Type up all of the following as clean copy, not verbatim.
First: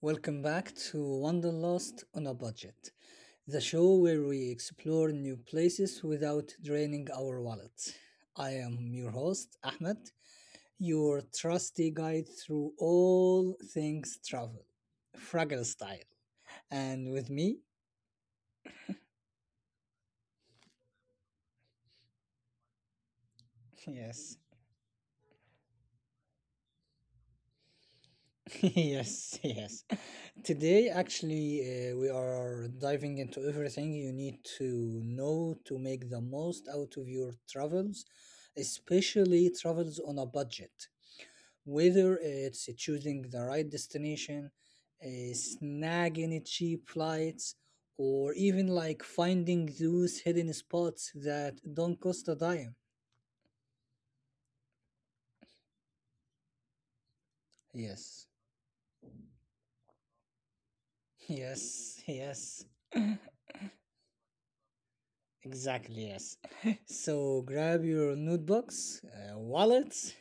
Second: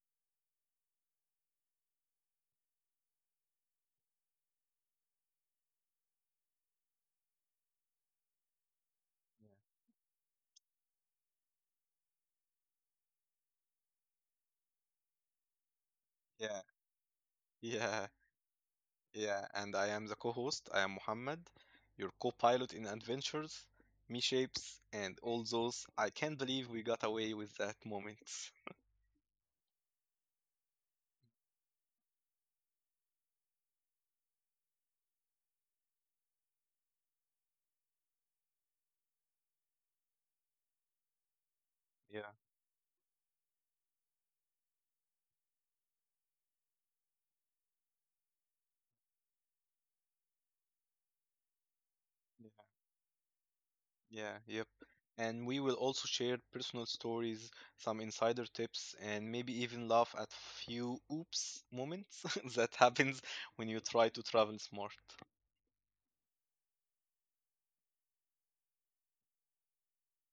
welcome back to Wanderlust on a Budget, the show where we explore new places without draining our wallets. I am your host, Ahmed, your trusty guide through all things travel, Fraggle style. Yeah, And with me, yeah, yeah. And I am the co-host. I am Muhammad, your co-pilot in adventures, me yes, shapes, and all those. I can't believe we got away with that moment. yes, yes, today, we are diving into everything you need to know to make the most out of your travels, especially travels on a budget. Whether Yeah, it's choosing the right destination, snagging cheap flights, or even like finding those hidden spots that don't cost a yeah, dime. yeah, yep. And we will also share personal stories, some Yes, insider tips, and maybe even laugh at few oops yes, moments that yes. happens when you try to travel smart. Exactly, yes. So grab your notebooks, wallets,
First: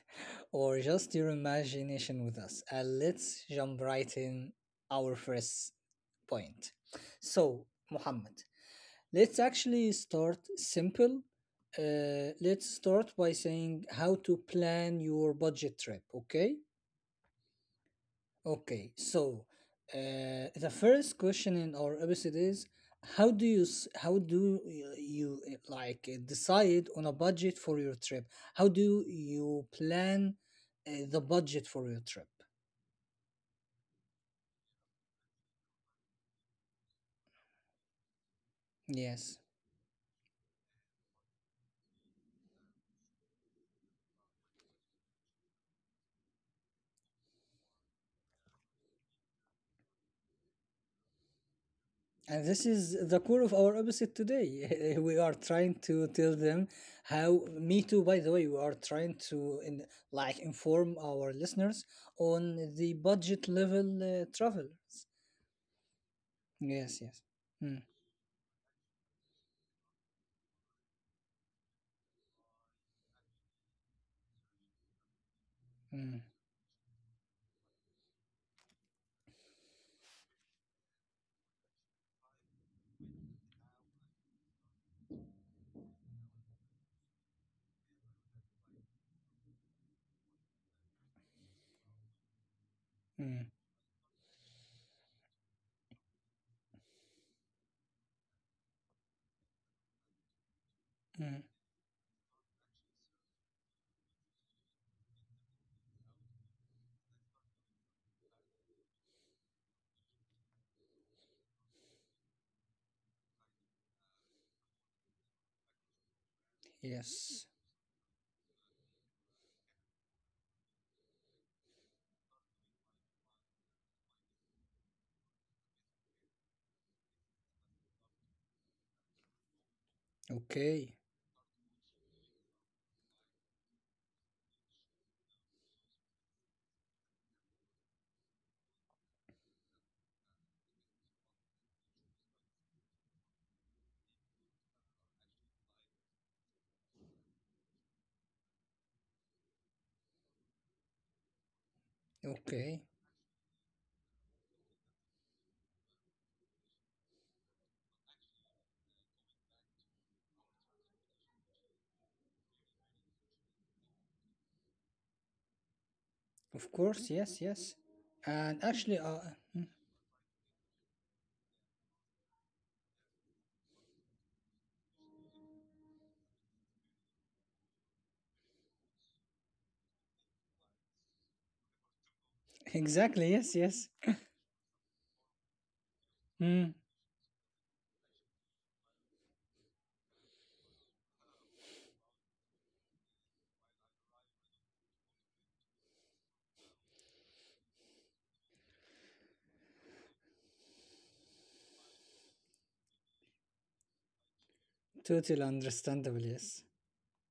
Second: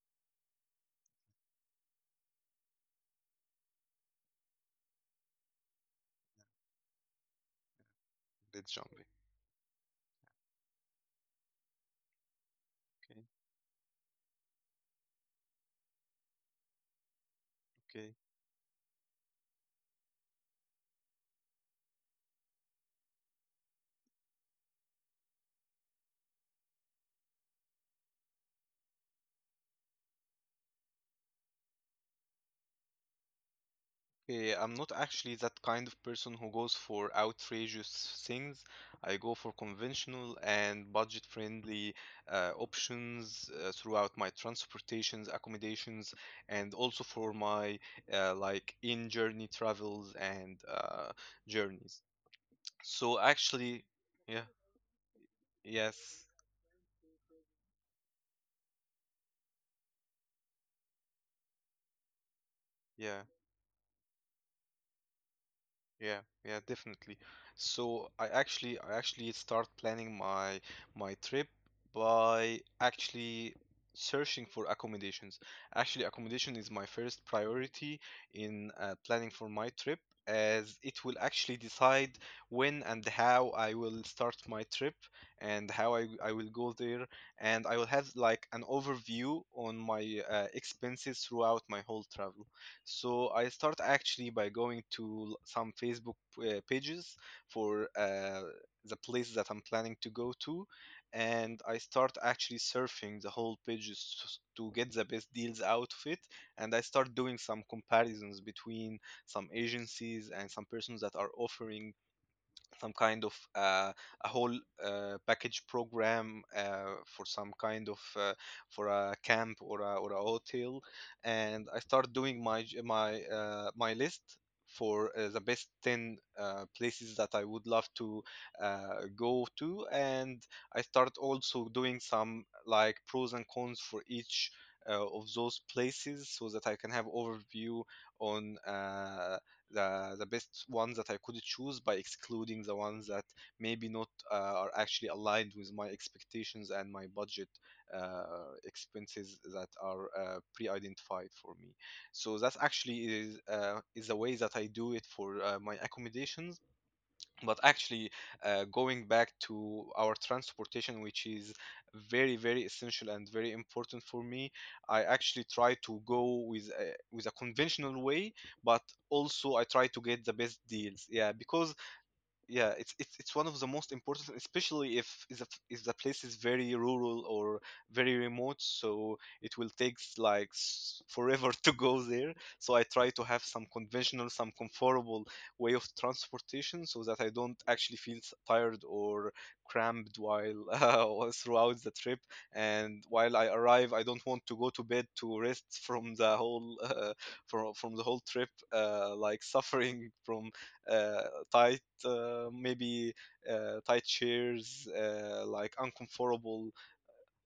or just your imagination with us. And let's jump right in our first point. So, Muhammad, Let's jump let's actually start simple. Let's start in. by saying how to plan your budget trip, okay? Okay, Okay, so the first question in our episode is how do you s- how do y- you like decide on a budget for your trip? How do you plan the budget for your trip? Okay, I'm not actually that kind of person who goes for outrageous things. I go Yes. for conventional and budget-friendly options throughout my transportations, accommodations, and also for my like in-journey travels and journeys. And this is So the core of actually, our episode yeah, today. We are trying to yes, tell them how me too, by the way. We are trying to like inform our listeners on the yeah. budget level travelers. Yeah, yeah, Yes, definitely. yes. Mm, So I actually start planning my trip by actually searching for accommodations. Actually, mm. accommodation is my first priority in planning for my trip, as it will actually decide when and how I will start my trip and how I will go there, and I will have like an overview on my expenses throughout my whole travel. So Mm, I start actually by going to some Facebook pages for the place that I'm planning to go to, mm, and I start actually surfing the whole pages to get the best deals out of it. And I start doing some comparisons between some agencies and some persons that are offering some kind of a whole package program for yes. some kind of for a camp or a hotel, and I start doing my j- my my list for the best 10 places that I would love to go to. And I Okay. start also doing some like pros and cons for each of those places so that I can have overview on the best ones that I could choose by excluding the ones that maybe not are actually aligned with my expectations and my budget uh, expenses that are pre-identified for me. So that Okay. actually is the way that I do it for my accommodations. But actually, going back to our transportation, which is very very essential and very important for me, I actually try to go with a, Of with a course. Yes. Yes. conventional way, but And also I try mm, to get the best deals, yeah, because yeah, it's one of the most important, especially if the place is very rural or very remote, so it will take like forever to go there. So I try to have exactly. some Yes. Yes. conventional, some comfortable way of transportation Mm, so that I don't actually feel tired or cramped while or throughout the trip, and while I arrive I don't want to go to bed to rest from the whole from the whole trip, like suffering from uh, tired, maybe tight chairs, totally like understandable. uncomfortable, Yes.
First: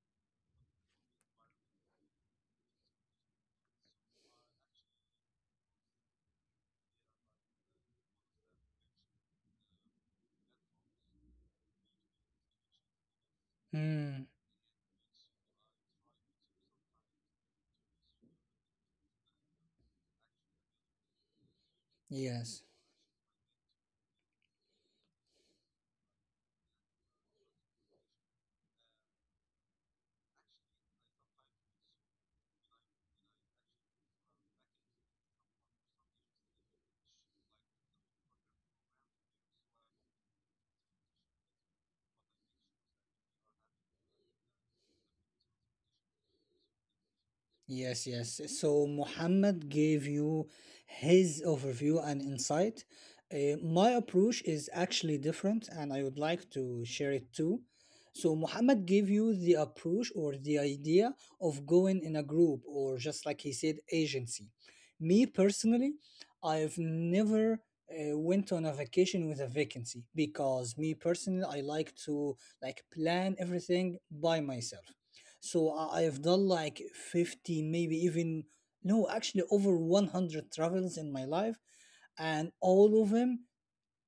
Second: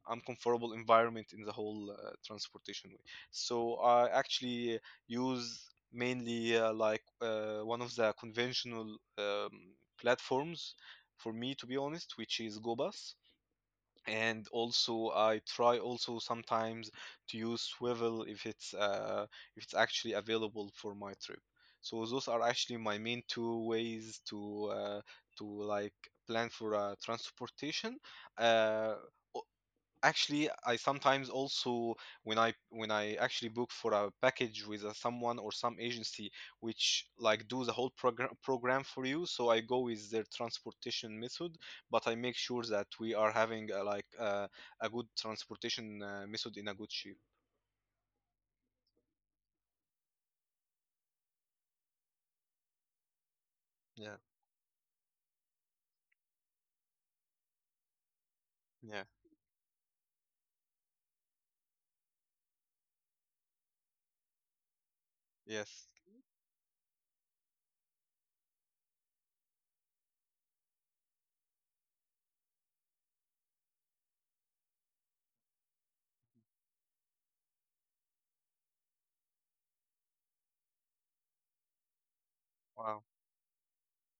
uncomfortable environment in the whole transportation way. So I actually use mainly one of the conventional platforms for me, to be honest, which is GoBus. Mm, And also I try also sometimes to use swivel if it's actually available for my trip. So those are yes. actually my main two ways to like plan for transportation. Uh, Actually I sometimes also when I actually book for a package with someone or some agency, which like do the whole program for you, so I go with their transportation method, but I make sure that we are having a good transportation method in a good shape. Yes, yes. So Muhammad gave you his overview and insight. My Yeah, approach is actually different, and I would like to share it too. So Muhammad yeah, gave you the approach or the idea of going in a group, or just like he said, agency. Me yes. personally, I've never went on a vacation with a vacancy because me personally, I like to like plan everything by myself. So I've done like 50, maybe even, no, actually over 100 travels in my life. And Wow. all of them,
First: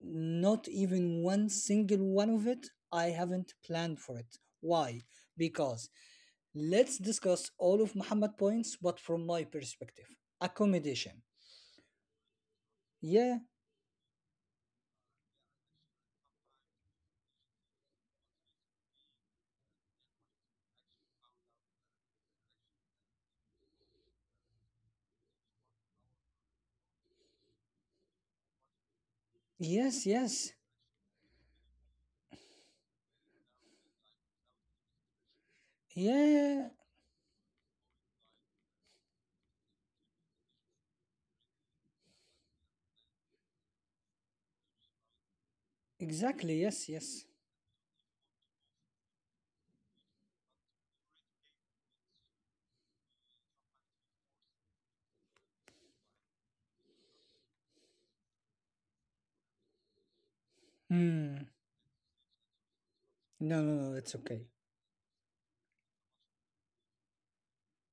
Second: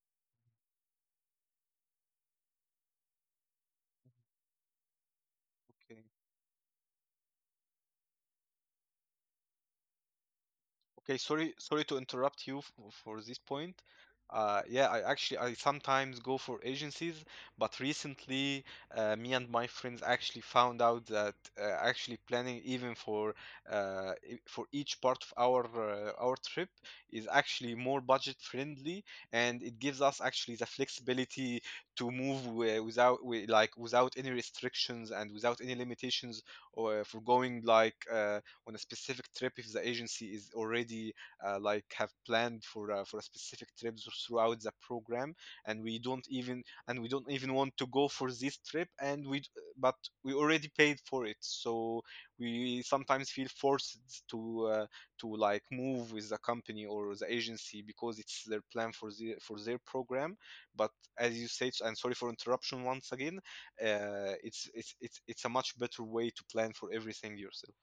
not even one single one of it, I haven't planned for it. Why? Because Okay. let's discuss all of Muhammad points, but from my perspective. Accommodation. Okay, sorry, sorry to interrupt you for Yeah, this point. Yeah, I actually I sometimes go for agencies, but recently, me and my friends actually found out that actually planning even for for each part of our trip is actually more budget friendly, and it yes, gives us yes. actually the flexibility to move wi- without wi- like without any restrictions and without any limitations, Yeah, or for going like. On a specific trip, if the agency is already like have planned for a specific trip throughout the program, and we don't exactly. even Yes, and yes. we don't even want to go for this trip, and we but we already paid for it, so we sometimes feel forced to uh, to like move with the company or the agency because it's their plan for the for their program. But Hmm. as you said, and sorry for interruption once again, No, no, no, it's okay. It's a much better way to plan for everything yourself.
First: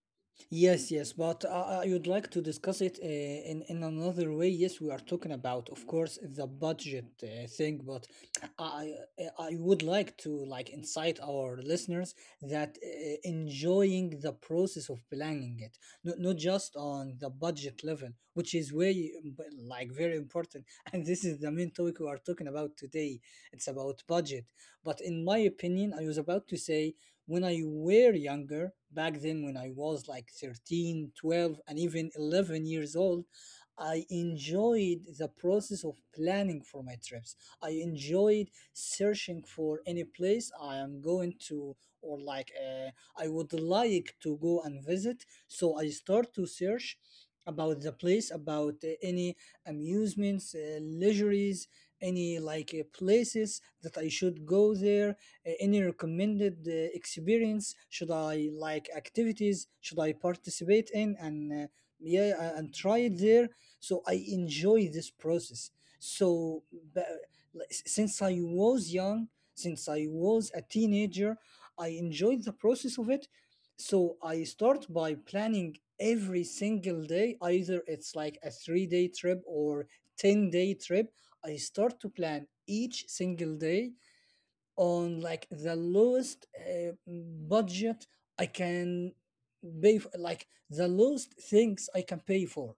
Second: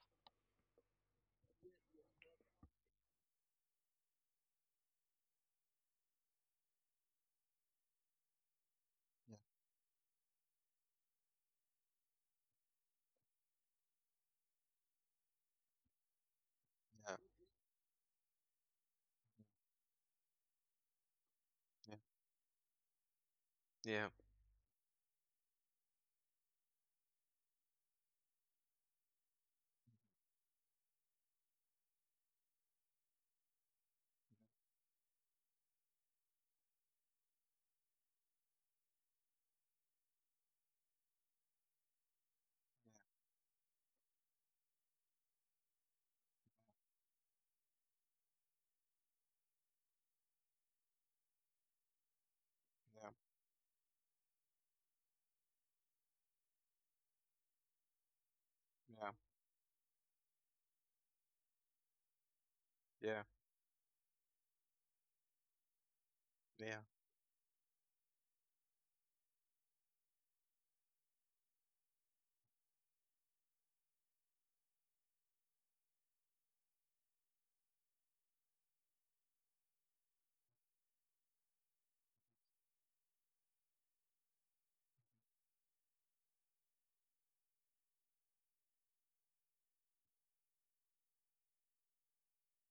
Yes, yes, but I would like to discuss it in another way. Yes, we are talking about, of course, the budget thing, but I I would like to like incite our listeners that enjoying the process of planning it, not just on Yeah. the budget level, which is way like very important. And this is the main Yeah, topic we are talking about today. It's about yeah, budget. But in my opinion, I was about to say when I were younger, back then when I was like 13, 12, and even 11 years old, I enjoyed the process of planning for my trips. I enjoyed searching for any place I am going to or like I would like to go and visit. So I start to search about the place, about any amusements, leisureries, any like places that I should go there, any recommended experience should I like, yeah, activities should I participate in and uh, yeah, and try yeah, it yeah, there, so I enjoy this process. So yeah, but, like, since I was young, since I was a teenager, I enjoyed the process of it. So I start by planning every single day, either it's like a 3-day trip or 10-day trip. I start to plan each single day on like the lowest budget I can pay for, like the lowest things I can pay for.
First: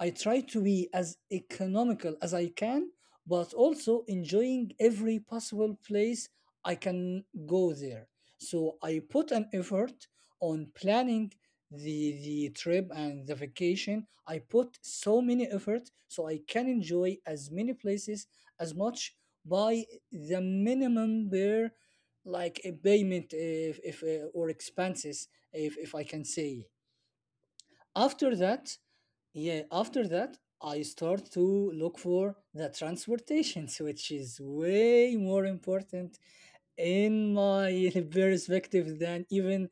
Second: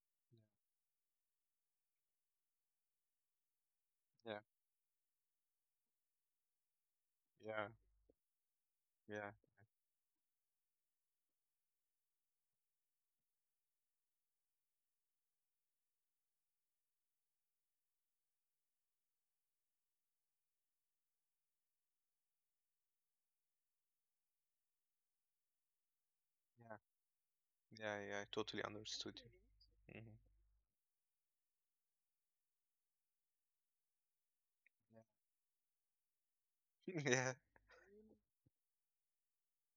I try to be as economical as I can, but also yeah, enjoying every possible place I can yeah, yeah, go there. So I yeah, put an effort on planning the trip and the vacation. I put so many effort so I can enjoy as many places as much by the minimum bare like a payment, if or expenses, if I can say. yeah. Yeah. I After totally that, understood yeah, you. Hmm. after that, I start to look for the transportations, which is way more important Yeah, in my perspective than even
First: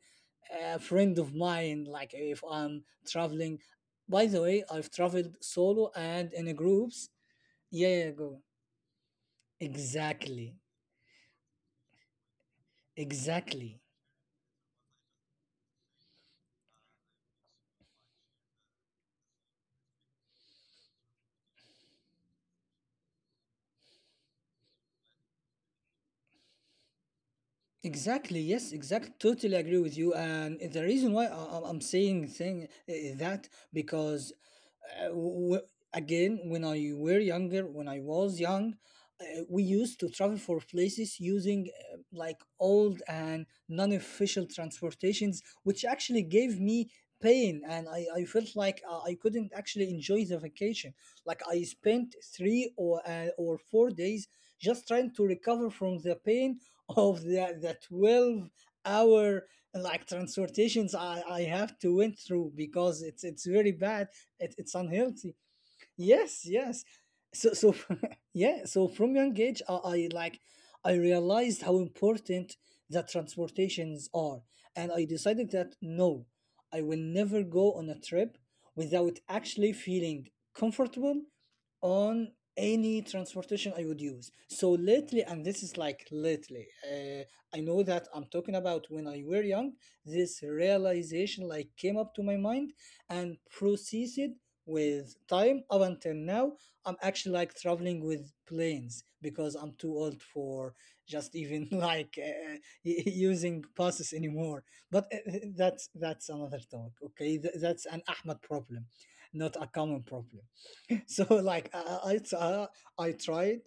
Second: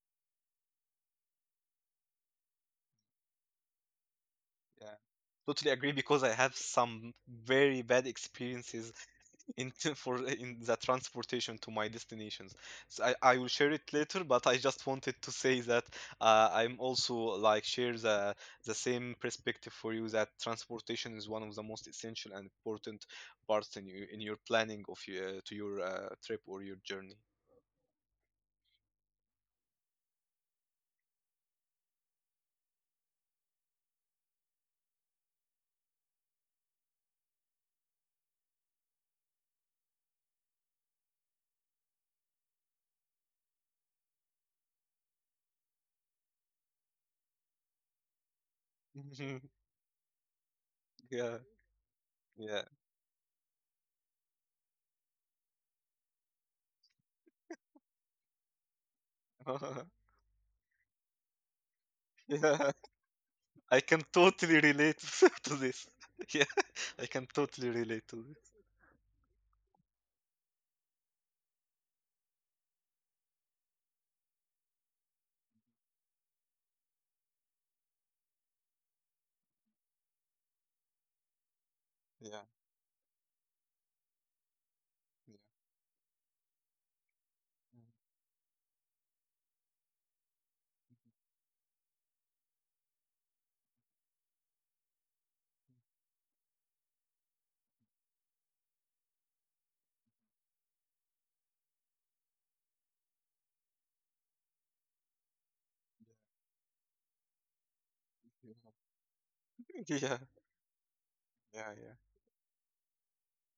a friend of mine. Like if I'm traveling, by the way, I've yeah. traveled Totally solo agree because and I have in groups. some very Yeah, bad yeah, go experiences in for exactly, in the transportation to my destinations. So I will share exactly. it later, but I just wanted to say that I'm also like share the same perspective for you, that transportation is one of the most essential and important parts in your planning of your trip or your journey. Exactly. Yes. Exactly. Totally agree with you. And the reason why I'm saying thing that because uh, w- again, when I were younger, when I was young, we used to travel for places using like old and non-official transportations, which actually gave me pain, and I felt like I couldn't Mhm. actually enjoy the vacation. Like Yeah, I spent three yeah, or 4 days just trying to recover from the pain of the 12-hour like transportations I have to went through yeah. because it's very I bad. can It, totally it's relate unhealthy, to this. yes, Yeah, yes. I can so so totally relate to this. yeah, so from young age, I realized how important that transportations are, and I decided that no, I will never go on a trip without actually feeling comfortable on Yeah, any transportation I would use. So lately, and this is like lately, I know that I'm talking about when I were young. This realization like came up to my mind and processed with time. Up until now I'm actually like traveling with planes because I'm too old for just even like using buses anymore. But that's another talk, okay. That's an Ahmed yeah, problem, not a common yeah, problem. So like yeah. Yeah. I tried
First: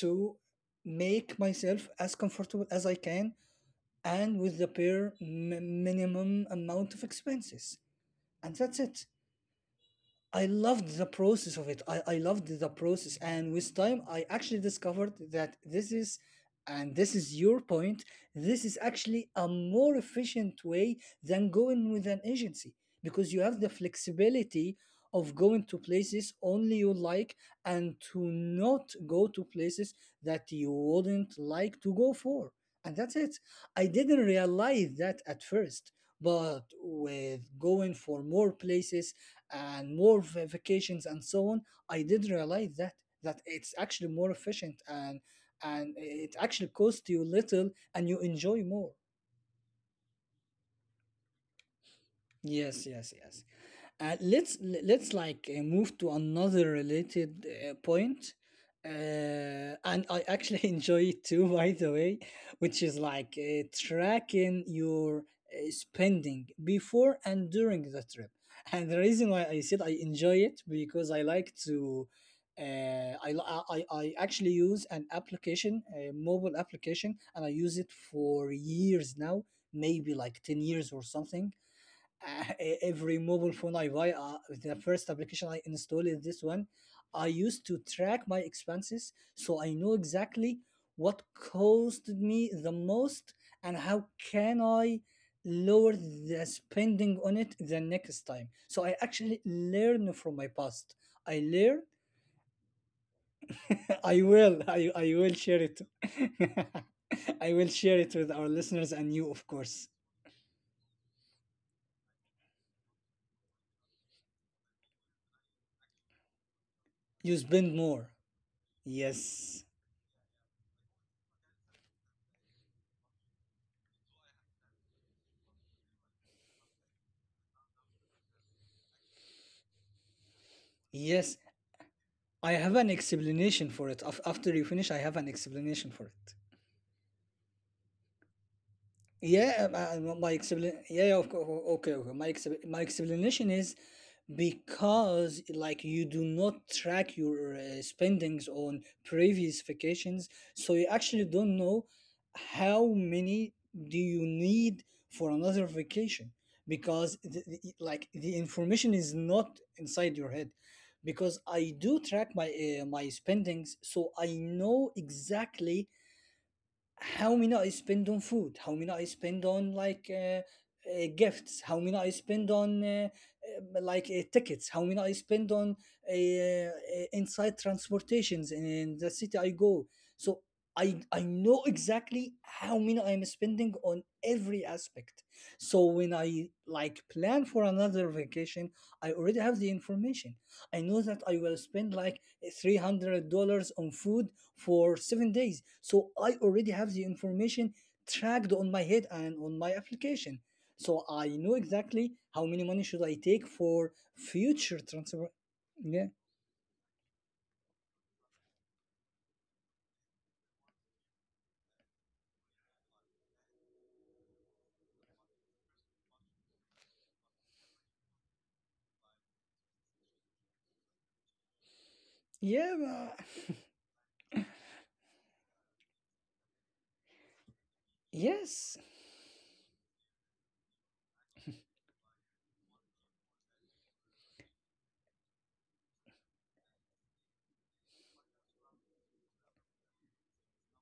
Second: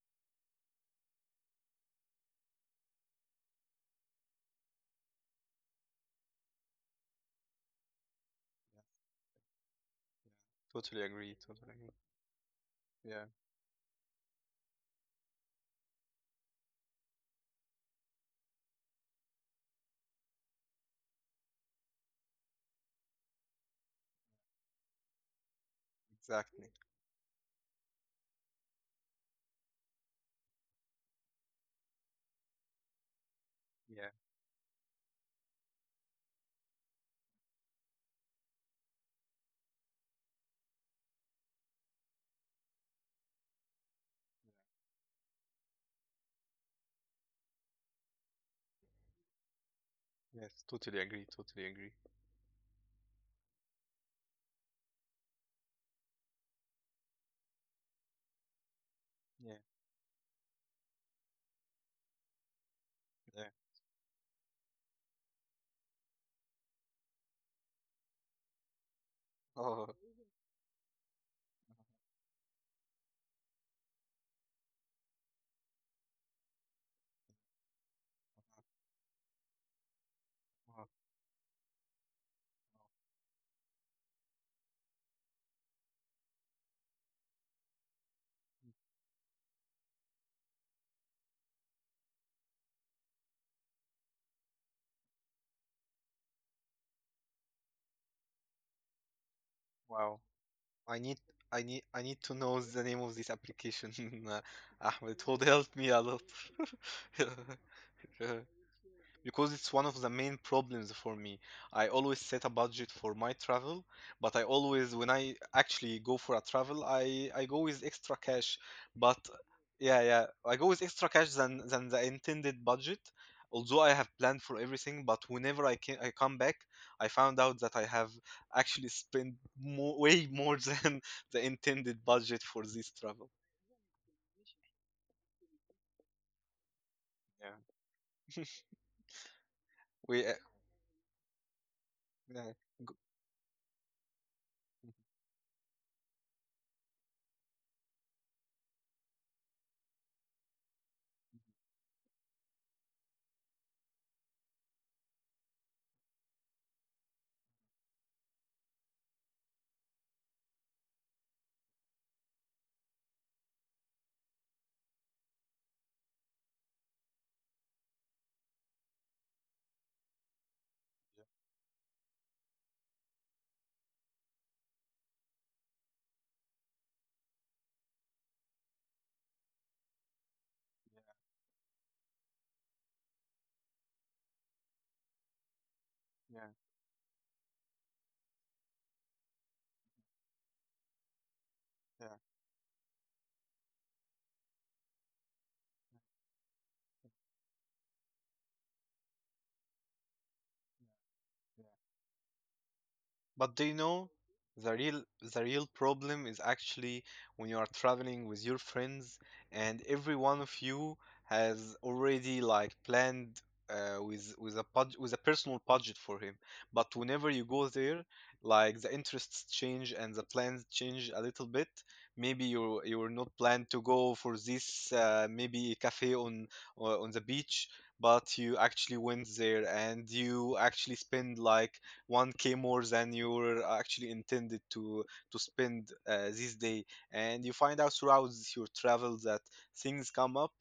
to make myself as comfortable as I can and with the bare minimum amount of expenses, and that's it. I loved Totally the agree. process of Totally it. agree. I loved the process. Yeah, And with time, I actually discovered that and this is your point, this is actually a more efficient way than going with an agency because you have the flexibility of going to places exactly. only you like and to not go to places that you wouldn't like to go for. And that's it. Yeah, I didn't realize that at first, but with going for more places, and more vacations and so on, I did realize that it's actually more efficient, and it actually costs you little and you enjoy more. yes, totally agree. Totally agree. Yes, yes, yes. Let's le- Let's like move to another related point, Yeah, and I actually enjoy it too, by the way, which is yeah. like tracking your spending before and during the trip. And the reason why I Oh, said I enjoy it because I like to. I, li- I actually use an application, a mobile application, and I use it for years now, maybe like ten wow. years or something. Every mobile phone I buy, the first application I install is this one. I used to track my expenses so I know exactly what cost me the most and how can I lower the spending on it the next time. So I actually Wow. learn from my I past. need, I learn. I need to know the name of this application, uh, I will. Ahmed. It I would will help share me it. a lot. I will share it with our listeners and you, Because of it's one of course. the main problems for me. I always set a budget for my travel, but I always, when I actually go for a travel, I You go with spend extra more. cash. But Yes. yeah, yeah, I go with extra cash than the intended budget. Although I have planned for everything, but whenever I can, I come back, I found out that I have actually spent more, way more than Yes, the intended budget I for have an this travel. explanation for it. After you finish, I have an explanation for it. Yeah, Yeah, we, my explanation. Yeah, yeah, of course. Okay, okay. My ex. yeah, My explanation is because like you do not track your spendings on previous vacations, so you actually don't know how many do you need for another vacation because like the information is not inside your head. Because I do track my my spendings, so I know exactly how many I spend on food, how many I spend on like gifts, how many I spend on like tickets, how many I spend on uh, uh, inside transportations in the city I go. So I know exactly how many I'm spending on every aspect. So when yeah, I like plan for another vacation, I already have the information. I know that I will spend yeah, like $300 on food for 7 days. So I already have the information tracked on my head and on my application. So I know yeah. exactly how many money should I take But do you for know, the future real transfer. the real Yeah, problem is actually when you are traveling with your friends, and every one of you has already like planned, with a budget, with a personal budget for him. But whenever you go there, like the interests change and the plans change a little bit. Maybe yeah, you were not planned to go for this, maybe cafe on on the beach, but you yes. actually went there and you actually spend like 1K more than you are actually intended to spend this day. And you find out throughout your travel that things come up,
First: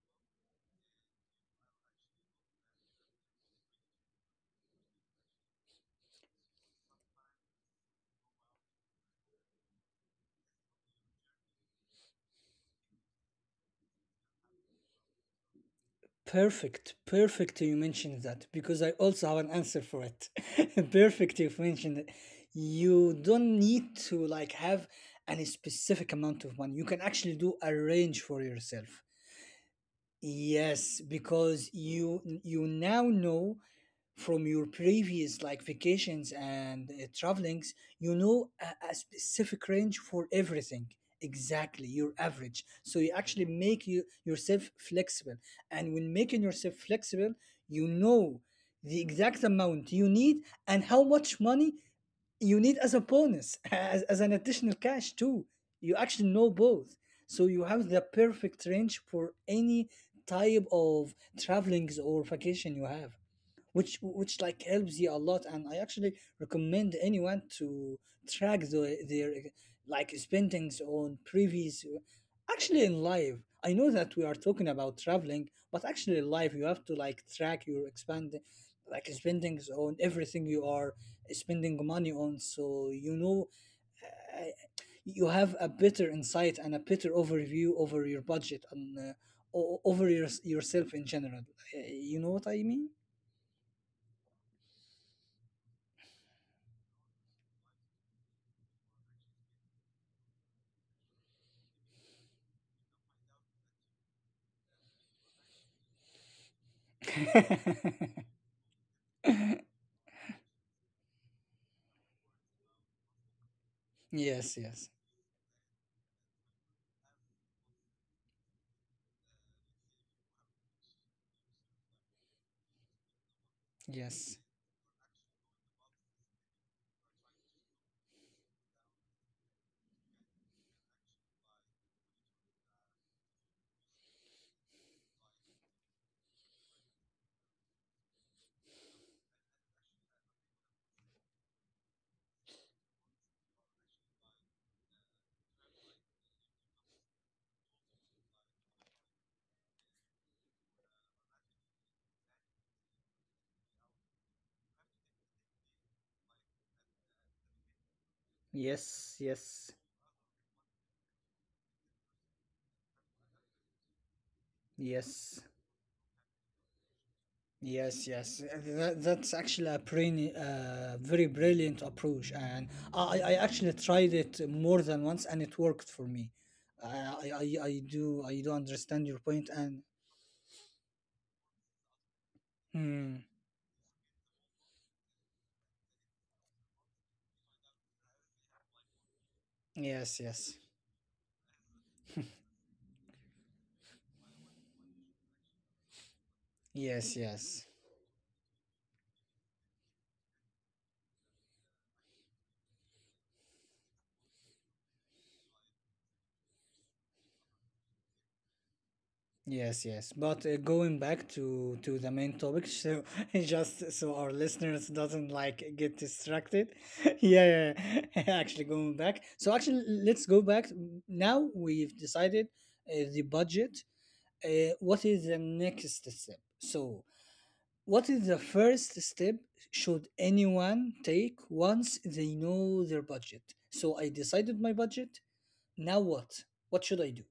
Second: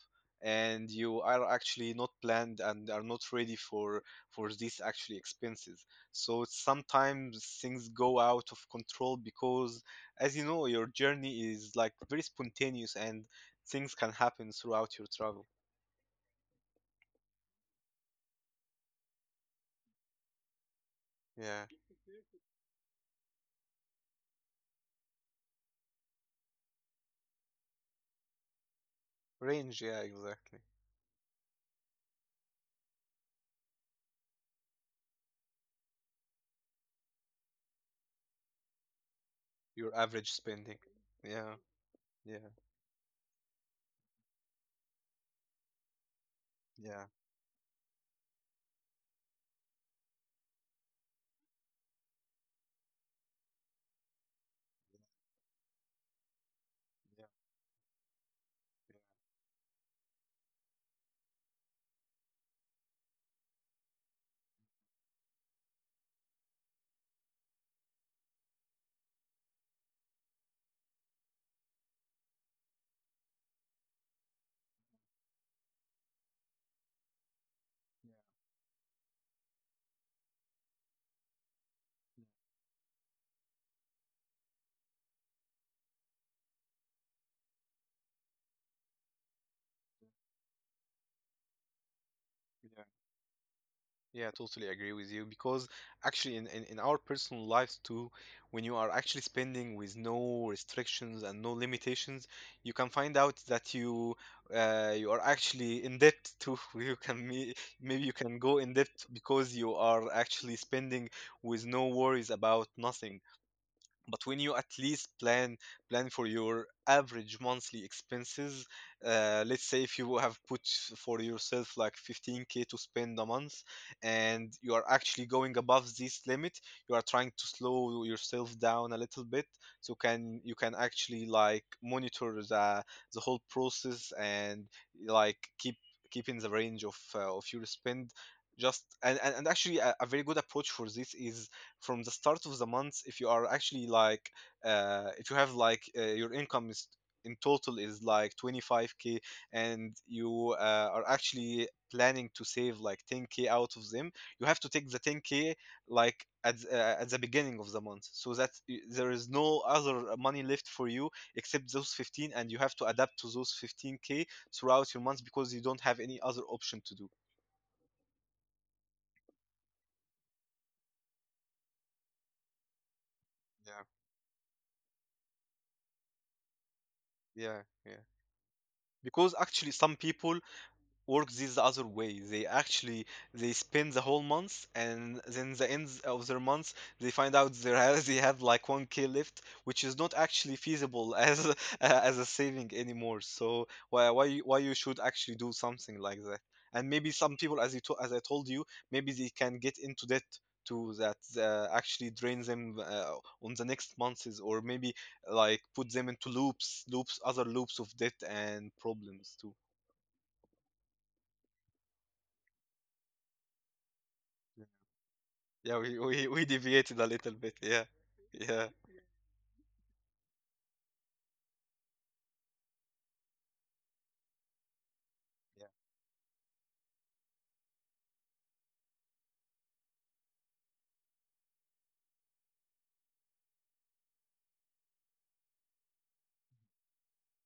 and you are actually not planned and are not ready for these actually expenses. So sometimes things go out of control because, as you know, your journey is like very spontaneous, and things can happen throughout your travel. Perfect, perfect. You mentioned that because I also have an answer for it. Perfect. Yeah, You've mentioned it. You don't need to like have any specific amount of money. You can actually do a range for yourself. range, yeah, exactly. Yes, because you now know from your previous like vacations and travelings, you know a specific Your range average for spending. everything. Yeah, Exactly, your yeah, average. So you actually make you yourself flexible. And when making yourself yeah, flexible, you know the exact amount you need and how much money you need as a bonus, as an additional cash too. You actually know both, yeah. so you have the perfect range for any type of travelings or vacation you have, which like helps you a lot. And I actually recommend anyone to track their like spendings on previous, actually in life. I know that we are talking about traveling, but actually in life you have to like track your Yeah, expand, like spendings on everything you are spending money on, so you know you have a better insight and a better overview over your budget and over yourself in general. You know what yeah, I mean? yeah, totally agree with you, because actually in our personal lives too, when you are actually spending with no restrictions and no limitations, you can find out that you are actually in debt too. You can may- maybe you can go in debt because you are actually spending with no worries about nothing. But when you at Yes, least yes, plan for your average monthly expenses, let's say if you have put for yourself like 15K to spend a month, and yes, you are actually going above this limit, you are trying to slow yourself down a little bit, so can you can actually like monitor the whole process, and like keep in the range of your spend. Just, and actually a very good approach for this is from the start of the month. If you are actually like if you have like your income is in total is like 25K, and you are actually planning to save like 10K out of them, you have to take the 10K like at, at the beginning of the month so that there yes, is no yes, other money left for you except those 15, and you have to adapt to those 15K throughout your months yes. because you don't have any other option to do. Yes, yes. That's actually a very brilliant approach, and I actually Yeah, tried it more than once, and it worked for me. I, I yeah. I Yeah, do, I do understand your because point, actually and some people work this the other way. They actually hmm, they spend the whole month, and then the end of their month they find out they have like 1K left, which is not yes, actually yes, feasible as a, as a saving anymore. So why you should actually do something like that. And maybe some yes, people, as you yes. to, as I told you, maybe they can get into debt to that, actually drain them on the next months, or maybe like put them into loops loops other loops of debt and problems too. Yes, yes. But going back to the main topic, so just so our listeners doesn't Yeah, like we, get we, we distracted. deviated a little bit. Yeah, Yeah. yeah, yeah. Yeah. Actually, going back. So actually, let's go back. Now we've decided the budget. What is the next step? So, what is the first step should anyone take once they know their budget? So I decided my budget. Now what? What should I do?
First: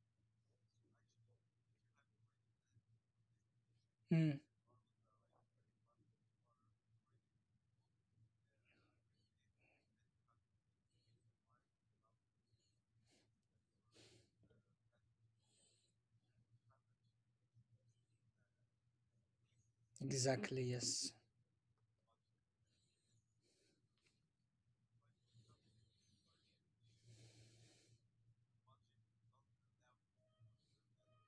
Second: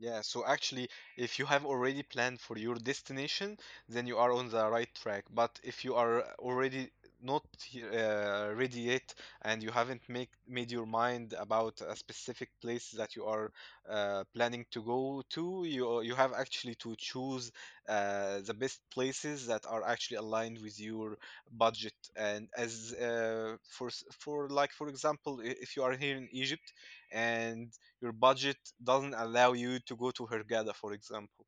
Yeah, so actually, if you have already planned for your destination, then you are Mm, on the right track. But if you are already not ready yet and you haven't make made your mind about a specific place that you are planning to go to, you have actually to choose the best places that are actually aligned exactly. with your Yes. budget. And as for for like for example, if you are here in Egypt and your budget doesn't allow you to go to Hurghada, for example.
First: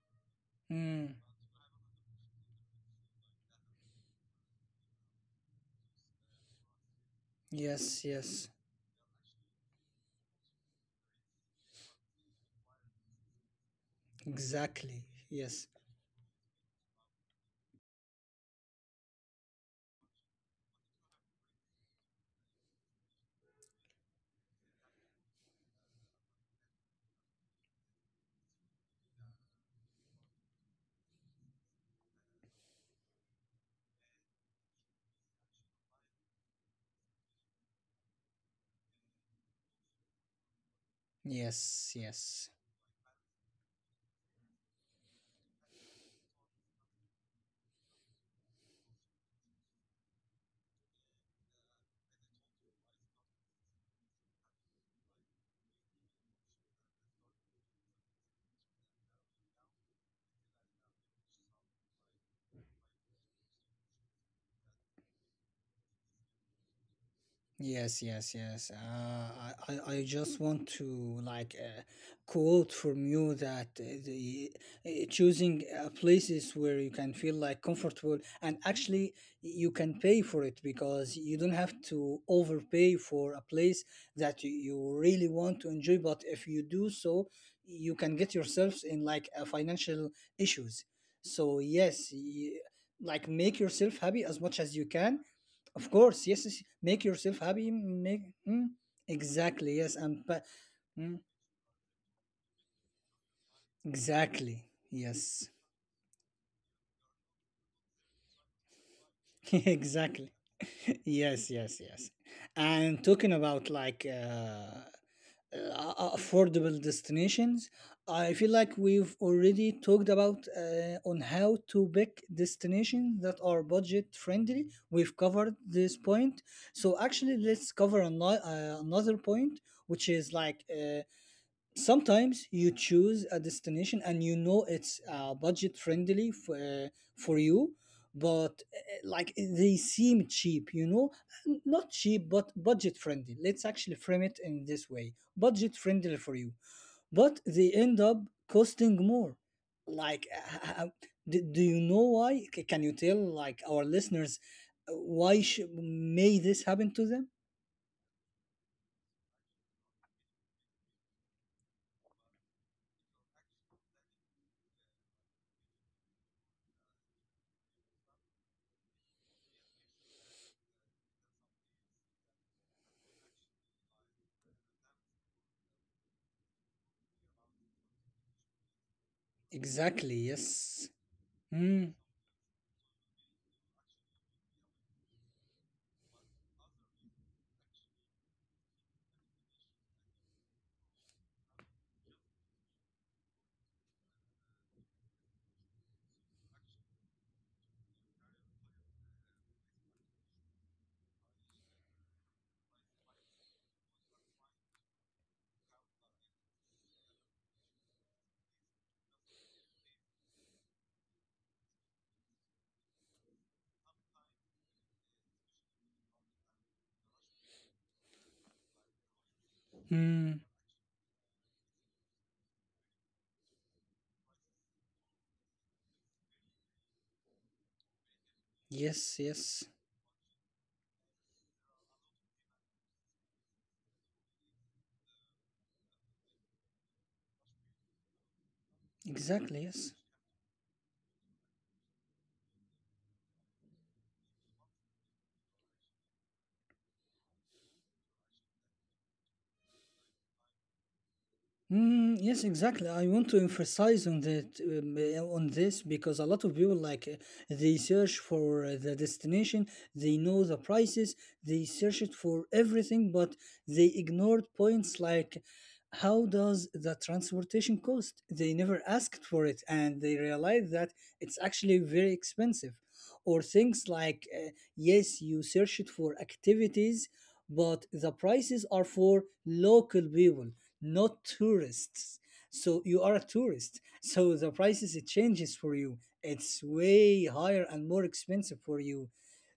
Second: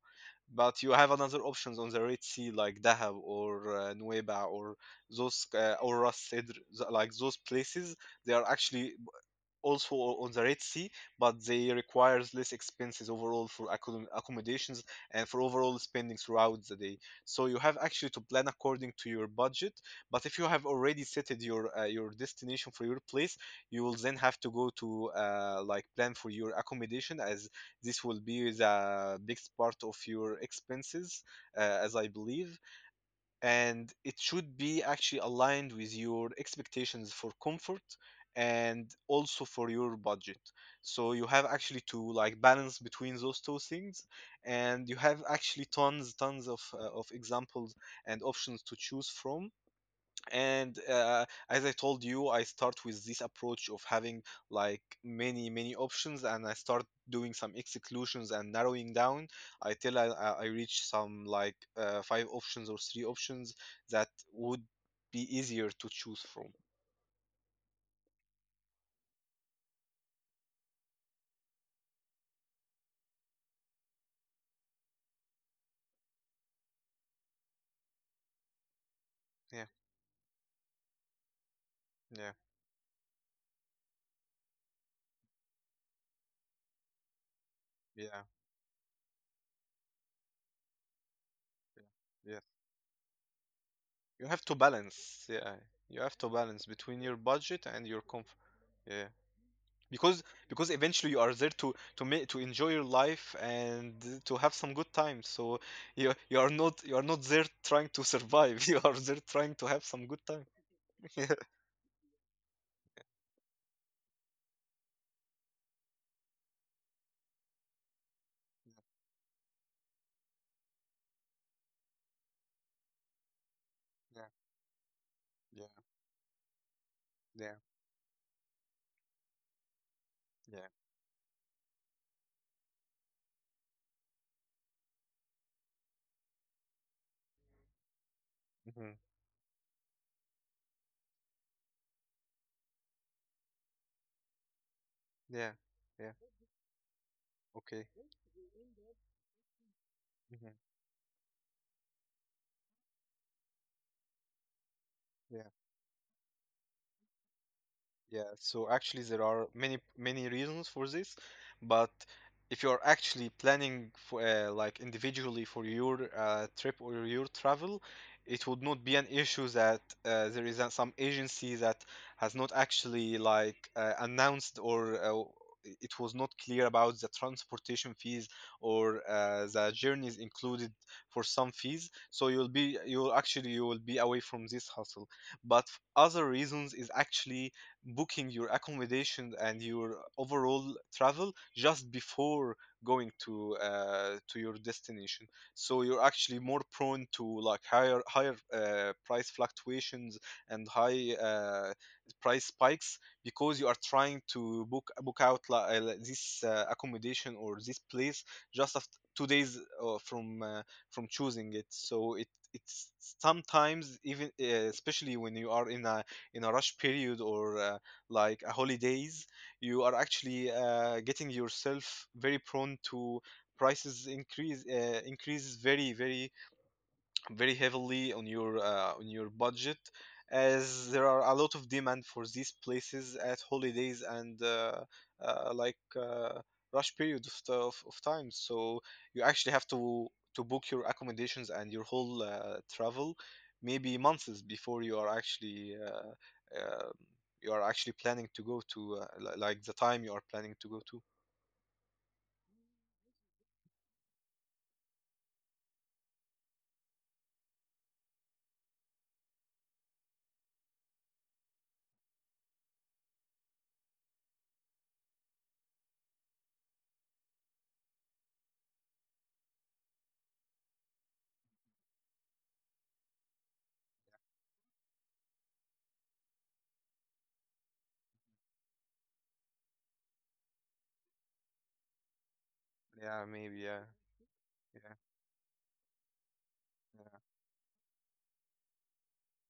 But you Hmm. have another options on the Red Sea, like Dahab or Nuweiba or those or Ras Sidr, like those places. Yes, They are yes, actually also on the Red Sea, but they requires less expenses overall for accommodations exactly. and for Yes, overall spending throughout the day. So you have actually to plan according to your budget. But if you have already set your destination for your place, you will then have to go to like plan for your accommodation as this will be the biggest part of your expenses, as I believe and it should be actually aligned with your expectations for comfort and also for your budget, so you have actually to yes, like balance yes. between those two things. And you have actually tons of examples and options to choose from. And as I told you, I start with this approach of having like many options and I start doing some exclusions and narrowing down I till I reach some like five options or three options that would be easier to choose from. Yes, yes, yes. I just want to like quote from you that the choosing places where you can feel like comfortable, and actually you Yeah, can pay for it, because you don't have to yeah, overpay for a place that you really want to enjoy. But if you do so, you can get yeah. yourselves in like financial issues. So yes, Yeah, yeah. like make yourself happy as You much have as to you can. balance. Yeah, Of you course, have yes, to yes, balance make between yourself your happy. budget and Make your comfort. mm, Yeah, exactly yes, because because mm, eventually you are there to make to enjoy your life and to exactly have some good time. yes, So you are not, you are not there trying to survive. you are there trying to have exactly some good time. yes, yeah. yes, yes. And talking about like affordable destinations, I feel like we've already talked about on how to pick destinations that are budget Yeah. friendly. We've covered this Yeah. point, so actually let's Yeah. cover another point, which is like. Yeah. Sometimes you choose a destination and you know it's budget friendly for you, but Hmm. They seem cheap, you know, not cheap but budget friendly. Let's actually frame it in this way: budget Yeah. friendly for Yeah. you, but they end Okay. up costing more, like uh, Hmm. do you know why? C- can you tell like our listeners why Yeah. may this happen to them? Yeah, so actually there are many reasons for this, but if you are actually planning for like individually for your trip or your travel, it would not be an issue that there is some agency that has not actually like announced or it was not clear about the transportation fees or the Exactly, journeys yes. included for some Mm, fees. So you'll actually you will be away from this hustle. But other reasons is actually booking your accommodation and your overall travel just before going to your destination, so you're actually more prone to like higher price fluctuations and high price spikes because you are trying to book out this accommodation or this place just after 2 days uh, from uh, from choosing it. So it, it's sometimes even especially when you are in a rush period or like a holidays, you are mm, actually getting yourself very prone to prices increase increases very very very heavily yes, on your yes. budget as there are a lot of demand for these places at holidays and uh, like uh, rush period of time. So you Exactly, actually yes. have to book your accommodations and your whole travel maybe months before you are actually planning to go to like the time you are planning to go to. Mm, yes, exactly. I want to emphasize on that on this, because a lot of people like they search for the destination, they know the prices, they search it for everything, but they ignored points like how does the transportation cost? They never asked for it, and they realized that it's actually very expensive. Or things like yes, you search it for activities, but the prices are for local people, not tourists. So you are a Yeah, maybe, tourist, yeah. so the prices Yeah. it changes for you. It's Yeah, way higher and more expensive for you.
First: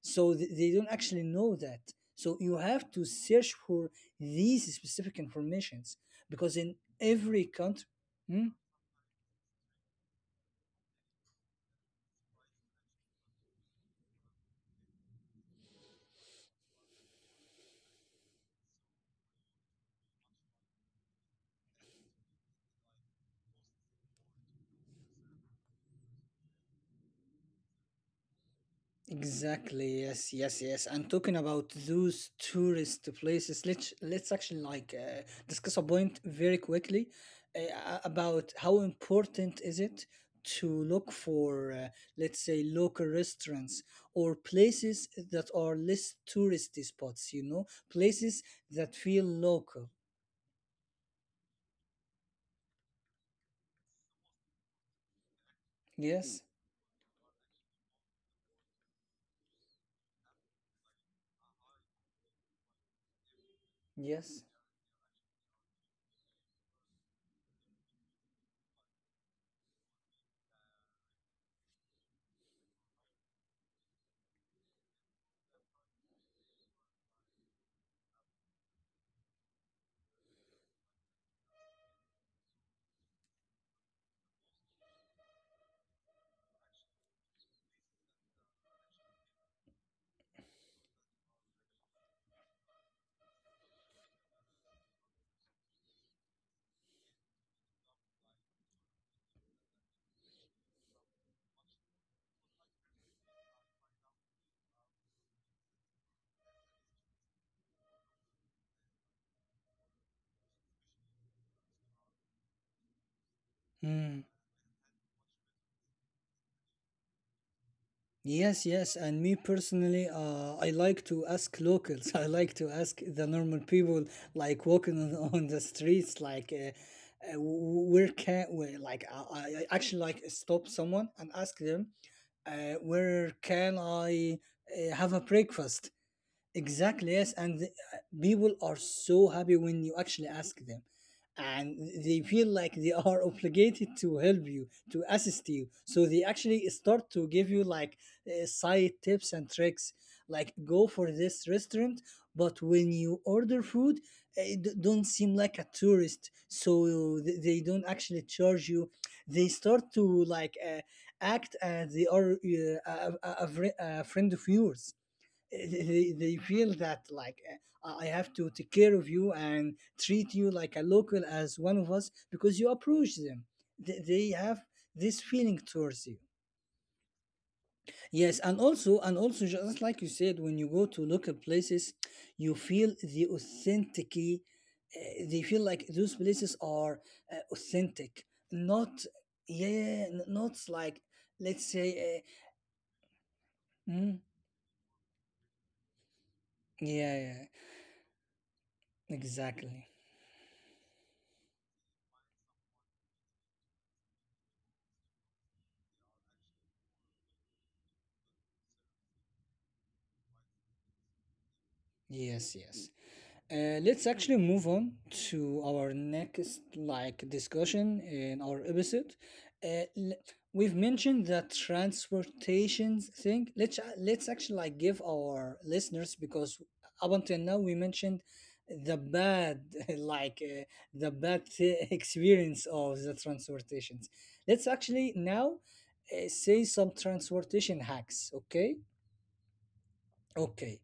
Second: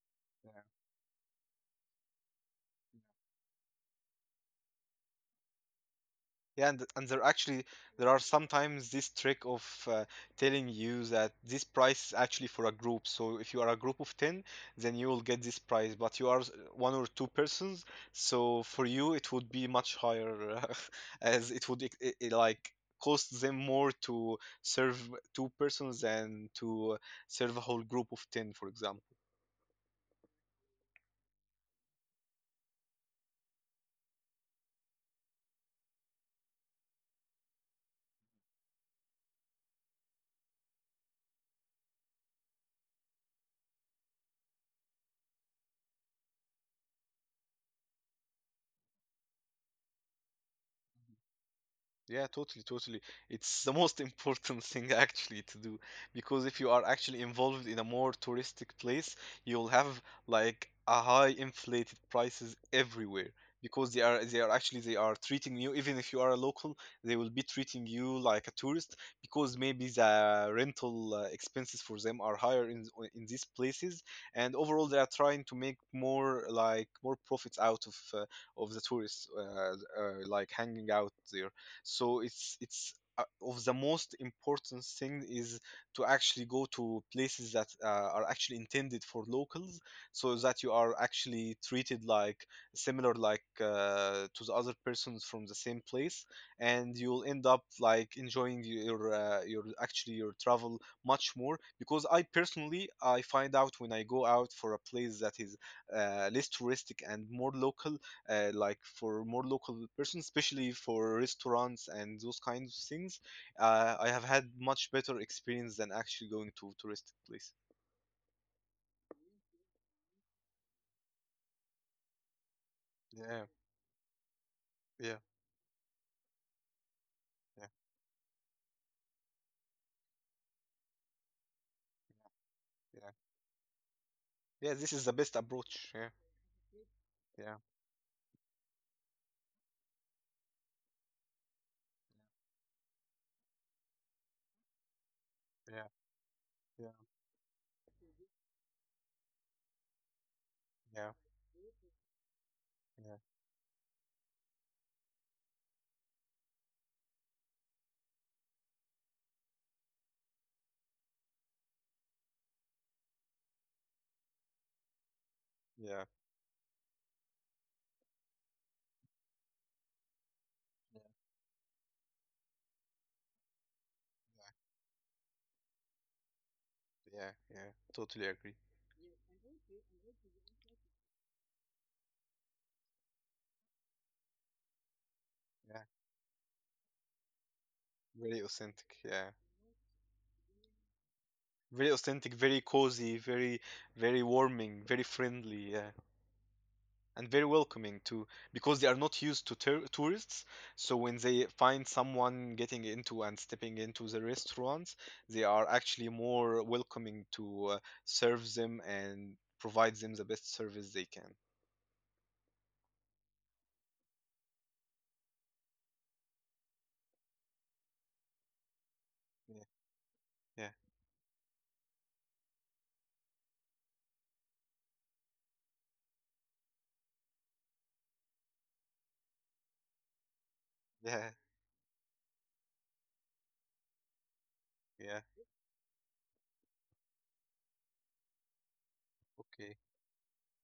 So yeah. they don't actually know that. So you have to search for these specific informations, because Yeah, in and there every actually country, there are hmm. sometimes this trick of uh, telling you that this price is actually for a group. So if you are a group of 10, then you will get this price, but you are one or two persons, so for you it would be much higher as it would I like cost them more to serve two persons than to serve a whole group of 10, for example. Exactly. Yes. Yes. Yes. And talking about those tourist places, let's actually like discuss a point very quickly about how important is it to look for, let's say, local restaurants or places that are less touristy spots. You know, places that feel local. Yeah, totally, totally. It's the most important thing actually to do Yes. because if you are actually involved in a more touristic place, you'll have like a high inflated prices everywhere because they are Yes. they are actually they are treating you even if you are a local, they will be treating you like a tourist because maybe the rental expenses for them are higher in these places and overall they are trying to make more like more profits out of the tourists like hanging out there. So it's of the most important thing is to actually go to places that are actually intended for locals so that you are actually treated like similar like to the other persons from the same place. And you'll end up like enjoying your actually your travel much more because I personally I find out when I go out for a place that is less touristic and more local, like for more local persons, especially for restaurants and those kinds of things. I Mm. have had much better experience than actually going to touristic place. Yes, yes, and me personally, I like to ask locals. I like to ask the Yeah, normal people, like walking yeah, on the streets, like yeah, where can we? Like I actually like stop someone and ask them, yeah. where can I Yeah, this have a is the best breakfast? approach. Yeah, Exactly, yes. And the, yeah, people are so happy when you actually ask them. And they feel like they are obligated to help you, to assist you. So yeah, they actually yeah, start to give you like side tips and tricks, like go for yeah, this restaurant, but when you yeah, order food, don't seem like a tourist. So they don't actually charge you. They start to like act as they are a friend of yours. they, yeah, they feel that like I have to take care of you and treat you like a local, as one of us, because you approach them. They have this feeling towards you. yeah, yeah. Yes, Totally and agree. also, and also just like you said, when you go to local places, you feel the authenticity. They feel like Yeah, those places are authentic, very not authentic. Yeah, yeah, not like let's very say authentic, very cozy, very, mm, very warming, very friendly. Yeah. yeah, yeah, And very welcoming to because they are not used to exactly. Tourists. So when they find someone getting into and stepping into the restaurants, they are actually more welcoming to serve them and provide them the best service they can. Yes, yes. Let's actually move on to our next like discussion in our episode. Yeah. Uh, l- we've Yeah. mentioned the transportation thing. Let's actually like give our listeners, because up until now we mentioned the bad like the Yeah. Experience of the transportations. Let's actually Yeah. now say some transportation hacks. Okay, Okay. okay.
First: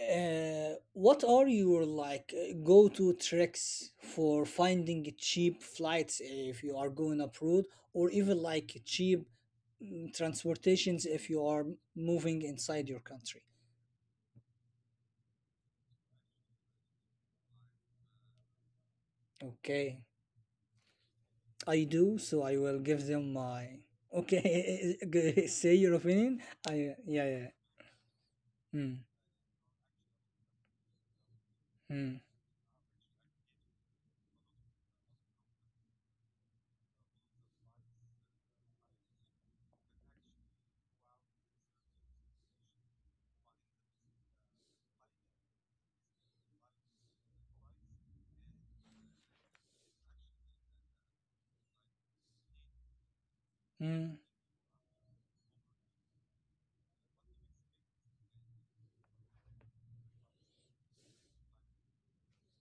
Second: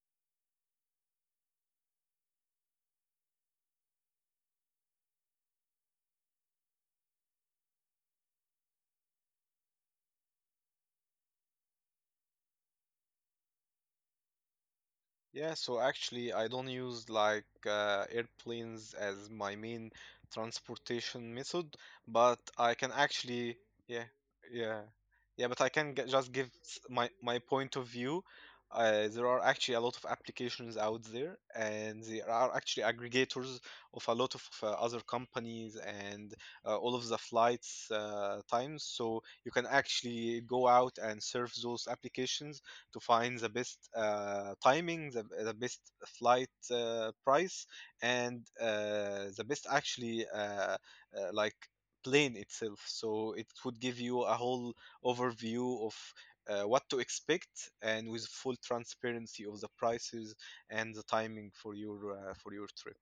What are your like go-to tricks for finding cheap flights if you are going abroad, or even like cheap mm, transportations if you are moving inside your country? Yeah, so actually, I don't use like airplanes as my main Okay, transportation method, I but do, I so can I will give actually, them yeah, my yeah, yeah, but I okay. can g Say just your give opinion. my my I yeah, point of yeah. view. There are Hmm, actually a lot of applications out there, and there are hmm, actually aggregators of a lot of other companies and all of the flights times. So you can actually go out and surf those applications to find the best timing, the best flight price, and the best actually like plane itself. So it would give you a hmm. whole overview of what to expect and with full transparency of the prices and the timing for your trip.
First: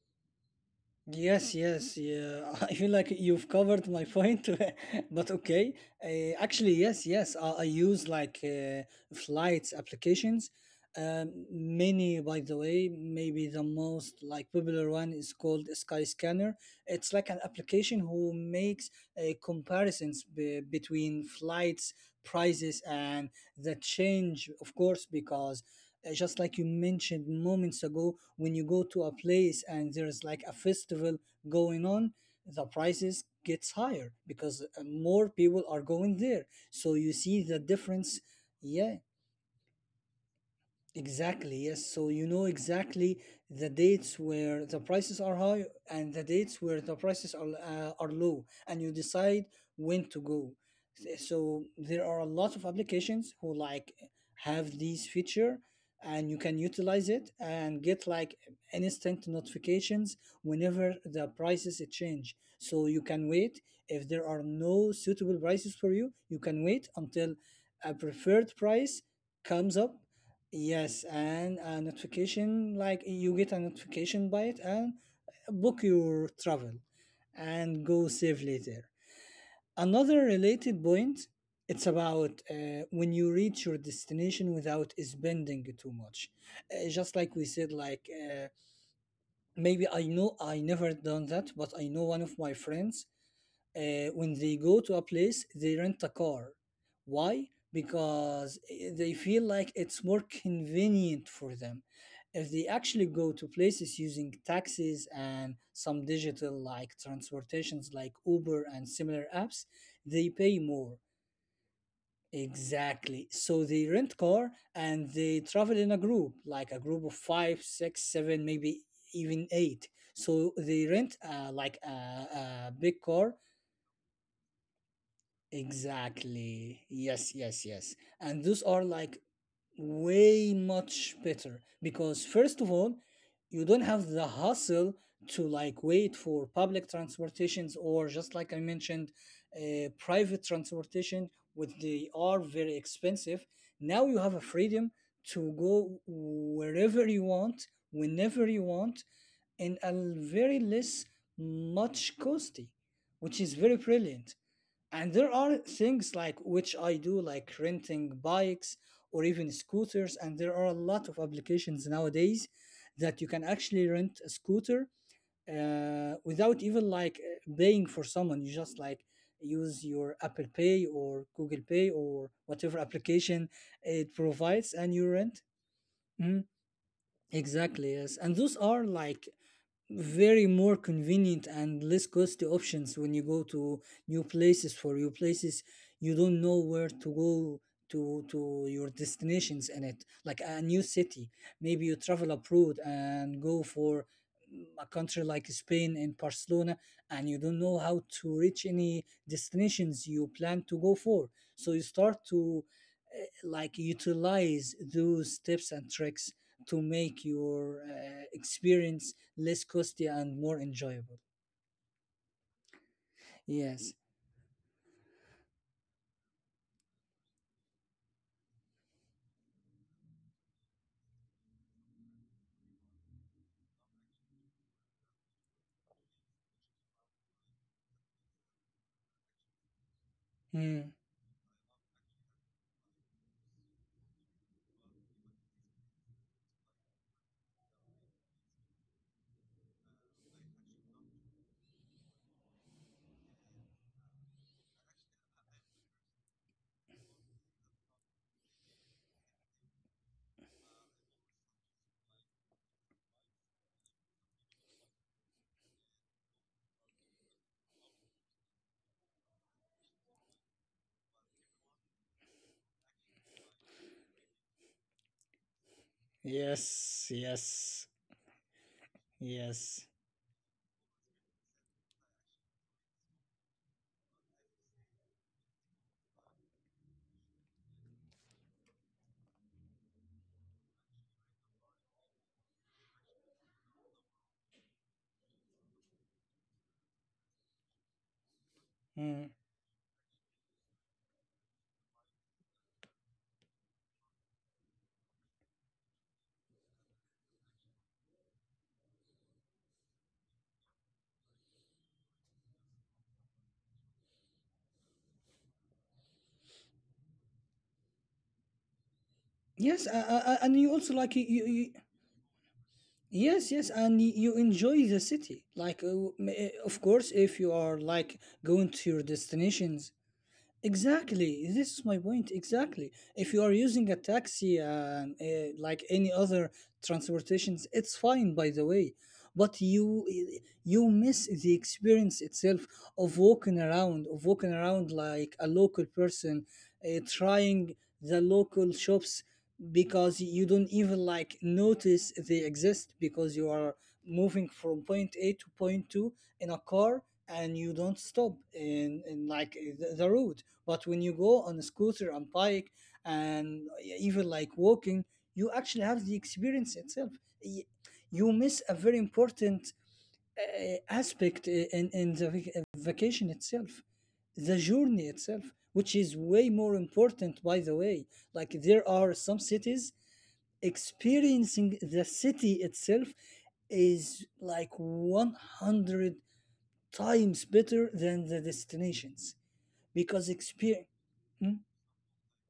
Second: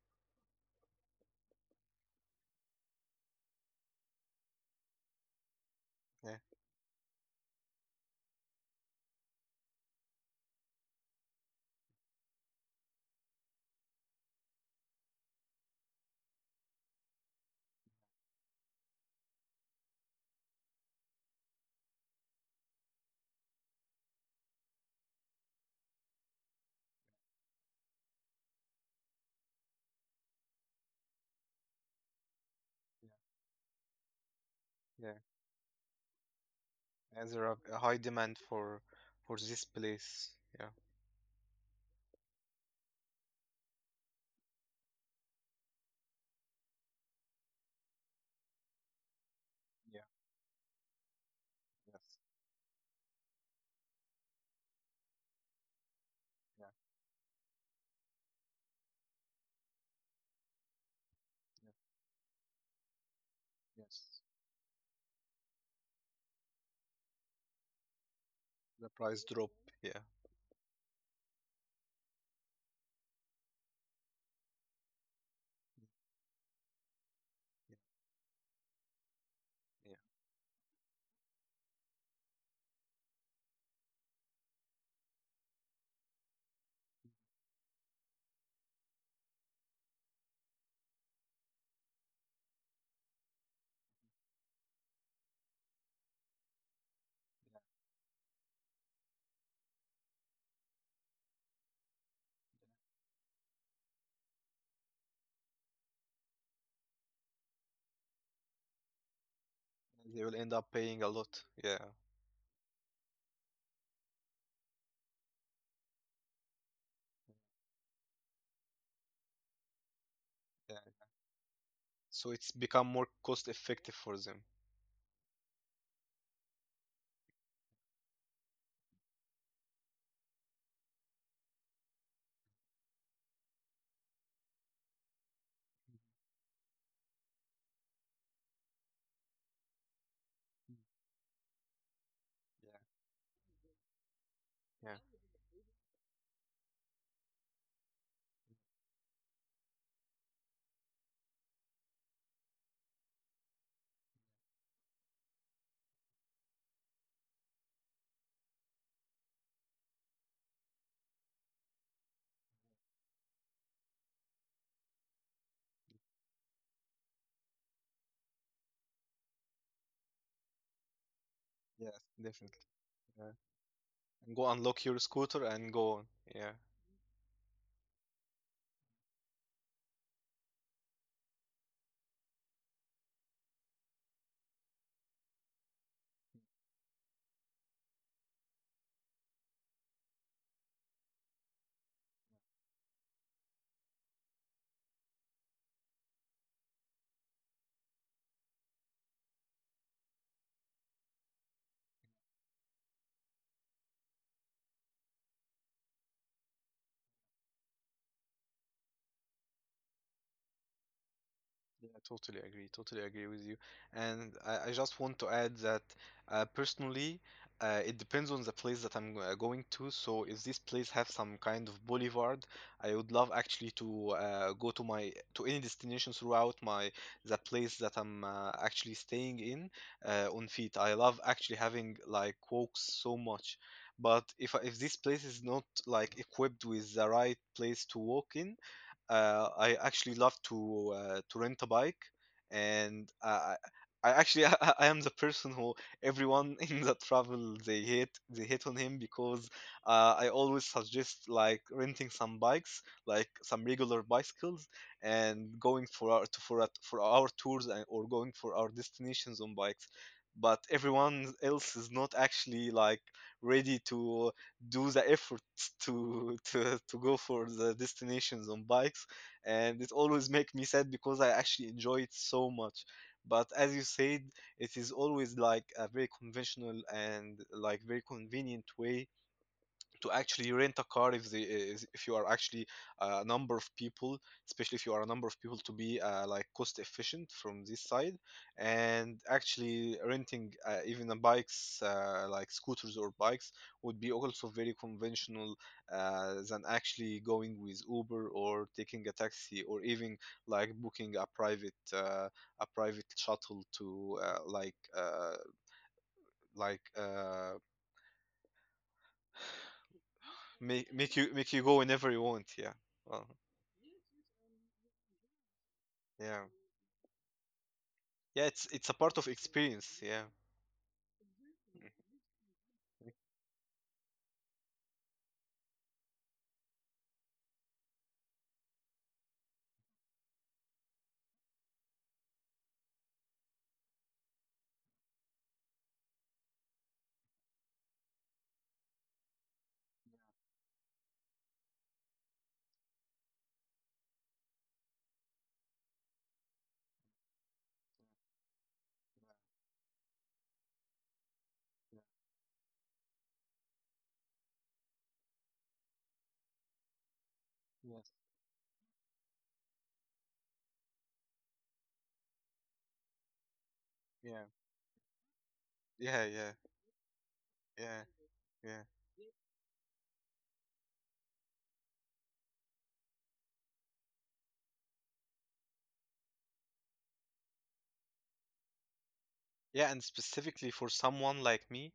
Yes, yes, yeah. I feel like you've covered my point, but okay. Yeah, Actually, yes, yes. I use like flights applications. Many, by the way, maybe the most like popular one is called Skyscanner. It's like an application who makes comparisons be between flights prices, and the change, of course, because just like you mentioned moments ago, when you go to a place and there's like a festival going on, the prices gets higher, because more yeah, people are going there, so you see yeah. the And there are a difference, high demand yeah. For this place. Yeah, Exactly, yes. So you know exactly the dates where the prices are high and the dates where the prices are low, and you decide when to yeah, go. So there are a lot yes, of applications who like have this feature, and you can yeah, utilize it and get like instant notifications whenever the prices change. So you can wait, if yeah, there are yes. no suitable prices for you, you can wait until a preferred price The price comes drop. up. Yeah, Yes, and a notification, like you get a notification by it, and book your travel and go yeah, save later. Another yeah. related point, it's about when you reach your destination without spending too much. Just like we said, like maybe I know I never done that, but I know one of my friends when they go to a place, they rent a car. Why? Because eh, they feel like it's more convenient for them. If they actually go to places using taxis and some digital like transportations like Uber and similar apps, they And pay they will end more. up paying a lot. Yeah, Exactly. So they rent car and they travel in a group, like a group of five, six, seven, maybe even eight. So they rent yeah. Like a, So a it's big become car. more cost effective for them. Exactly. Yes, yes, yes. And those are like way much better, because, first of all, you don't have the hustle to like wait for public transportations, or just like I mentioned, private transportation, which they are very expensive. Now you have a freedom Yeah, to yeah, go wherever you want, whenever you want, and a very less much costly, which is very brilliant. And there are things like which I do, like renting bikes or even scooters, and there are a lot of applications nowadays that you can actually rent a scooter without even like paying for someone. You just like use your Apple Pay or Google Pay or yes, whatever definitely. application Yeah. it And provides, go and you unlock your rent. scooter and go on. Mhm. Yeah. Exactly, yes. And those are like very more convenient and less costly options when you go to new places. For new places you don't know where to go to your destinations in, it like a new city, maybe you travel abroad and go for mm, a country like Spain and Barcelona, and you don't know how to reach any destinations you plan to go for. So you start to eh, like utilize those tips and tricks to make your experience less costly and more enjoyable. Yeah, totally agree. Totally agree with Yes. you. And I just want to add that personally, it depends on the place that I'm going to. So if this place have some kind of boulevard, I would love actually to go to my to any destination throughout my the place that I'm actually staying in Mm. on feet. I love actually having like walks so much. But if this place is not like equipped with the right place to walk in, I actually love to rent a bike, and I actually I am the person who everyone in the travel they hate on him because I always suggest like renting some bikes, like some regular bicycles, and going for our to, for our tours, or going for our destinations on bikes. But everyone else is not actually like ready to do the effort to Yes. Go Yes. for the destinations on bikes, Yes. and it always make me sad because I actually enjoy it so much. But as you said, it is always like a very conventional and like very convenient way to actually rent a car if they is- if you are actually a number of people, especially if you are a number of people, to be like cost efficient from this side. Mm. And actually renting even a bikes like scooters or bikes would be also very conventional than actually going with uber or taking a taxi or even like booking a private shuttle to like uh, Yes. And you also like you. make make you make you go whenever you want. Yeah. Yes, Uh, yes, and you enjoy the city. Like, yeah. of course, if you are like going Yeah, to your it's a part of destinations. experience. Yeah. Exactly. This is my point. Exactly. If you are using a taxi and like any other transportations, it's fine, by the way. But you miss the experience itself of walking around like a local person, trying the local shops because you don't even like notice they exist because you are moving from point A to point two in a car, and you don't stop in like the road. But when you go on a scooter and bike and yeah, even like walking, you actually have the experience itself. Y- you Yeah. Yes. miss a very important aspect in the vacation itself, the Yeah. journey itself, which is way more Yeah. Yeah. important, by the way. Like, Yeah. there are Yeah. some cities, experiencing the city itself is like 100 times better than the destinations, because Yeah, and experience. specifically for someone like me,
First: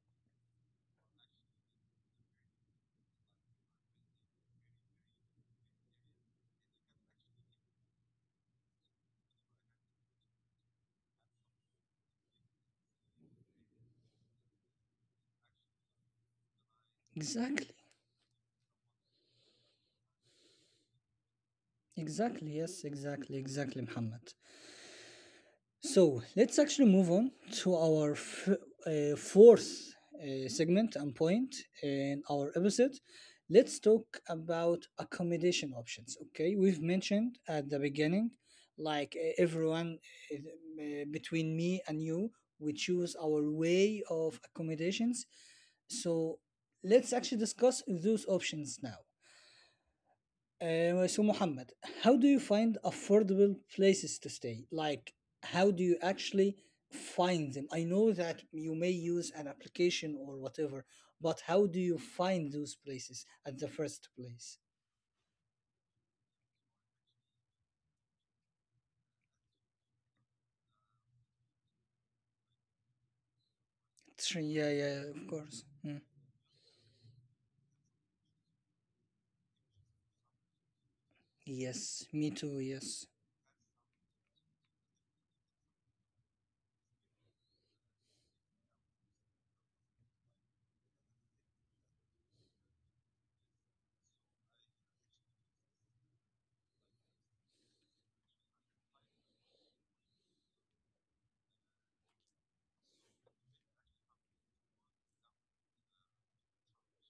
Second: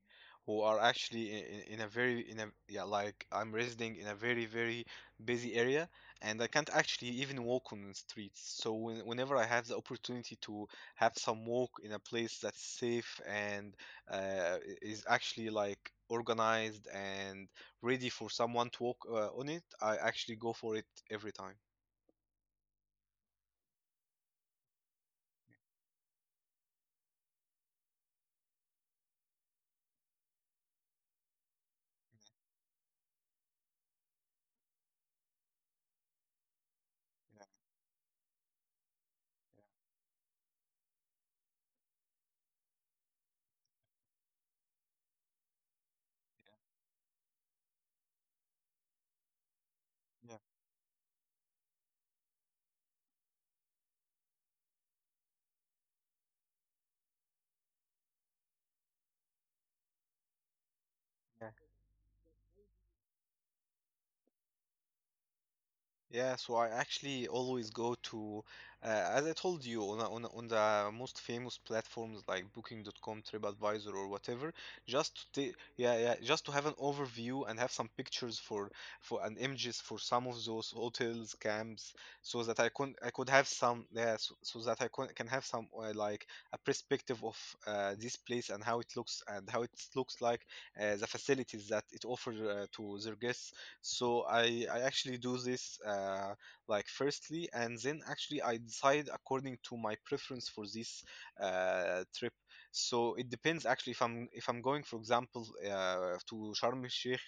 who are actually in a very in a yeah like I'm residing in a very very busy area, and I can't actually even walk on the streets. So when, whenever I have the opportunity to have some walk in a place that's safe and is actually like organized and Exactly, ready for someone to walk on it, I actually go for it every time. exactly, yes, exactly, exactly, Muhammad. So let's actually move on to our fourth segment and point in our episode. Let's talk about accommodation options. Okay, we've mentioned Yeah, at the beginning, like, everyone, between me and you, we choose our way of accommodations. So let's actually discuss those options now. yeah, yeah. So Mohammed, how do you find affordable places to stay? Like, how do you actually find them? I know that you may use an application or whatever, Yeah. but how do you find those places at the first place? Yeah, so I actually always go to, uh, as I told you, on the most famous platforms like Booking. Dot Com, TripAdvisor, or Tr- whatever, yeah, yeah, just to of take, course. yeah, Mm. yeah, just to have an overview and have some pictures for and images for some of those hotels, camps, Yes, me so that too. I could I Yes. could have some, yeah, so that I can have some like a perspective of this place and how it looks and how it looks like, the facilities that it offers to their guests. So I actually do this like firstly, and then actually I decide according to my preference for this trip. So it depends actually, if I'm going, for example, to Sharm El Sheikh,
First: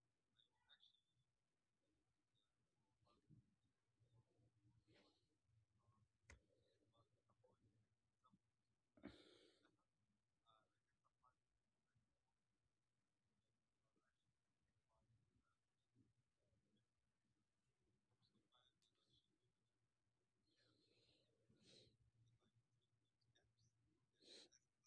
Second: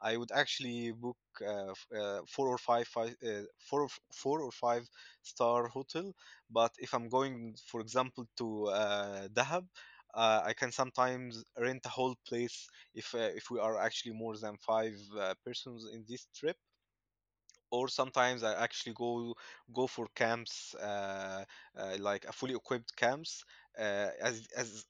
I would actually book f- four or five, five four, or f- four or five-star hotel. But if I'm going, for example, to Dahab, I can sometimes rent a whole place if we are actually more than five persons in this trip. Or sometimes I actually go for camps, like a fully equipped camps, as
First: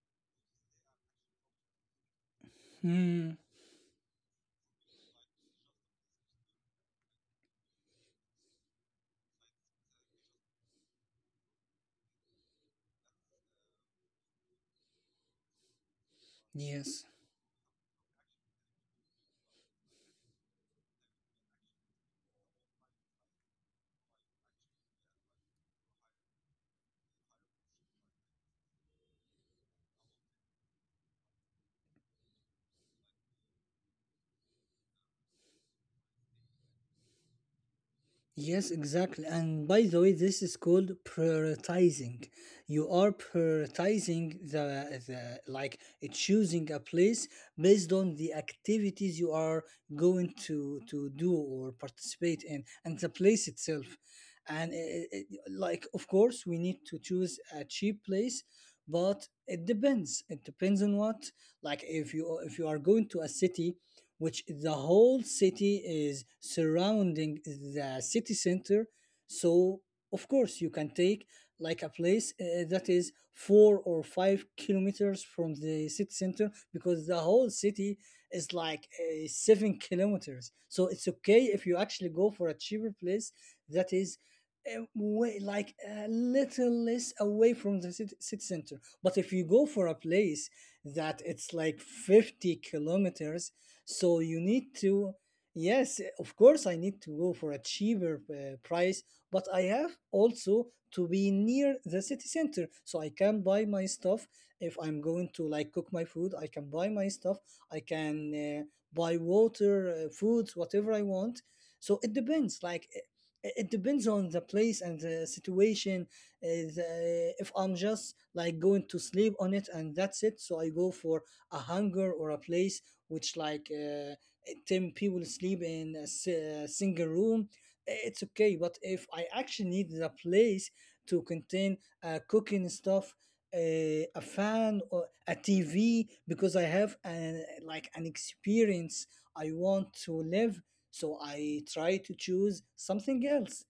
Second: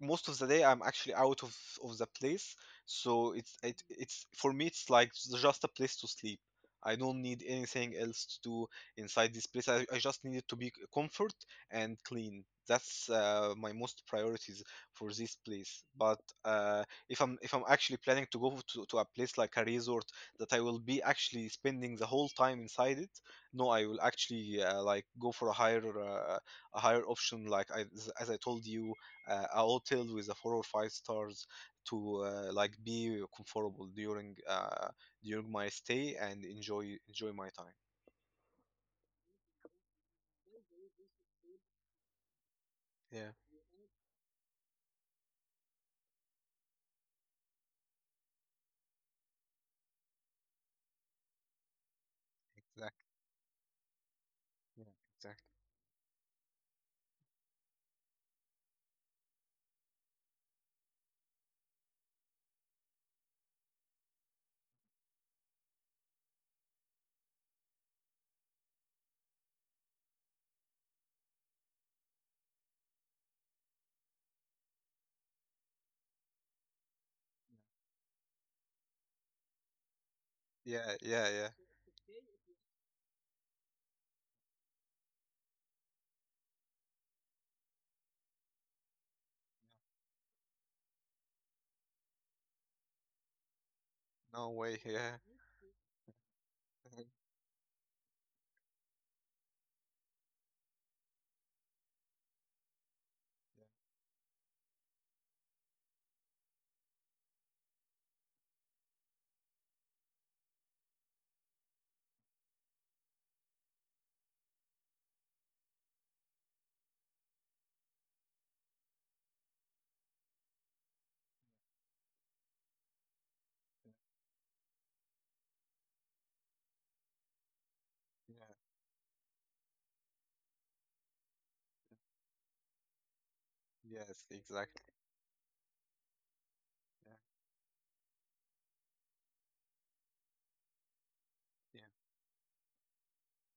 most of the day I'm actually out of the place, Hmm. so it's for me it's like just a place to sleep. I don't need anything else to do inside this place. I just need it to be comfort and clean. That's my most priorities for this place. But uh, Yes. if I'm actually planning to go to a place like a resort that I will be actually spending the whole time inside it, no, I will actually like go for a higher a higher option, like I, as I told you, a hotel with a four or five stars to like be comfortable during during my stay and enjoy my time. Yes, exactly. And by the way, this is called prioritizing. You are Yeah, prioritizing the like choosing a place based on the activities you are going to do or participate in, and the exactly. place itself. And Yeah, exactly. like, of course, we need to choose a cheap place, but it depends. It depends on what. Like, if you are going to a city which the whole city is surrounding the city center. So, of course, you can take like a place that is 4 or 5 kilometers from the city center, because the whole city is like 7 kilometers. So, it's Yeah, yeah, okay yeah. if you actually go for a cheaper place that is way, like a little less away from the city center. But if you go for a place that it's like 50 kilometers, so you No need way. to, Yeah. yes, of course, I need to go for a cheaper price, but I have also to be near the city center so I can buy my stuff. If I'm going to like cook my food, I can buy my stuff. I can buy water, foods, whatever I want. So it depends. Like, it depends on the place and the situation. If I'm just like going to sleep on it and that's it, so I go for a hunger or a place which like 10 people sleep in a, single room. It's Yeah. okay, but if I actually need a place to contain cooking stuff, a Yes, fan exactly. or a tv, because I have Yeah. an like an experience I want to live, so I Yeah. try to choose something else.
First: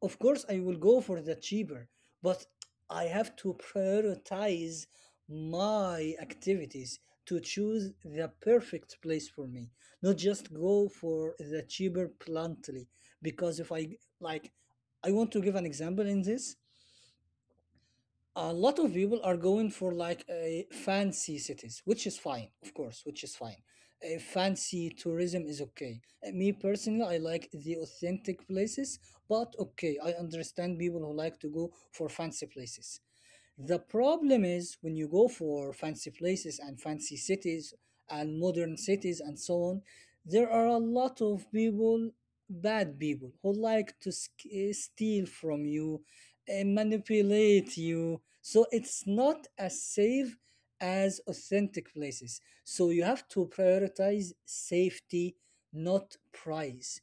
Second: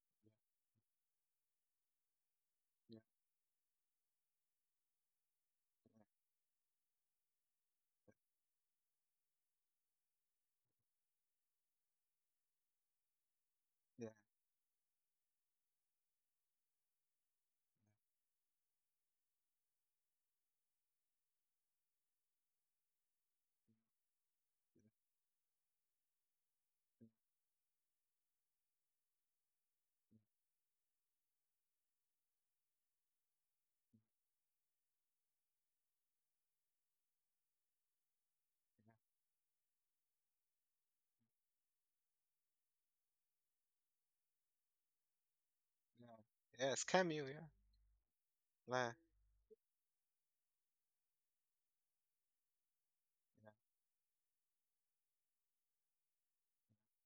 Of course, I will go for the cheaper, but Yeah. I have to prioritize my activities to choose the perfect place for me, not just go for the cheaper bluntly. Because if I Yeah. like, I want to give an example in this. A lot of people are going for like a fancy cities, which is fine, of course, which is fine. A fancy tourism is okay. Me personally, I like the authentic places, but okay, I understand people who like to go for fancy places. The problem is when you go for fancy places and fancy cities and modern cities and so on, there are a lot of people, bad people, who like to steal from you Yeah. Yeah. Yeah, and scam you. Yeah. manipulate you. So Yeah. it's not as safe as authentic places. So you have to Yeah. prioritize safety, not price.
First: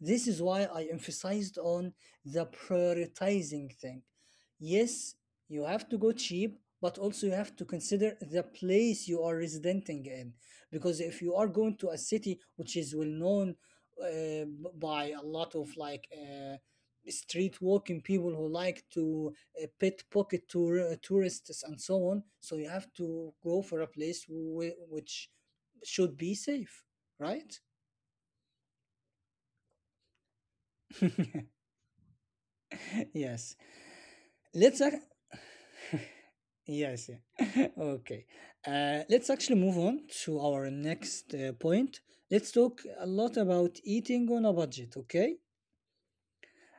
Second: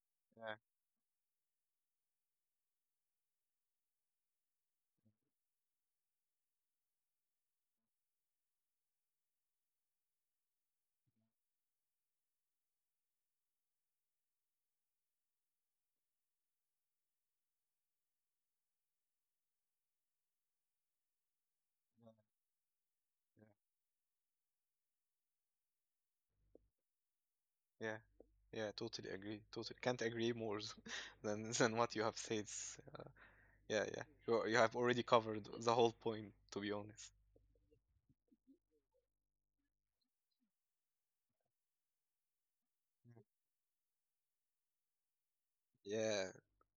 This is Yeah. why I emphasized on the prioritizing thing. Yes, you have to go cheap, but also you have to consider the place you are residenting in. Because if you are going to a city which is well known uh, by a lot of like street walking people who like to pickpocket tourists and so Yeah. on, so you have to go for a place which should be safe, right? Yeah, yeah, yeah, totally agree. Totally. Can't agree more than what you have said. Yes. Yeah, yeah. You have Let's ac- already covered the whole point, to be yes, honest. yeah. Okay. Let's actually move on to our next point. Let's talk a lot about eating on a budget, okay? Yeah,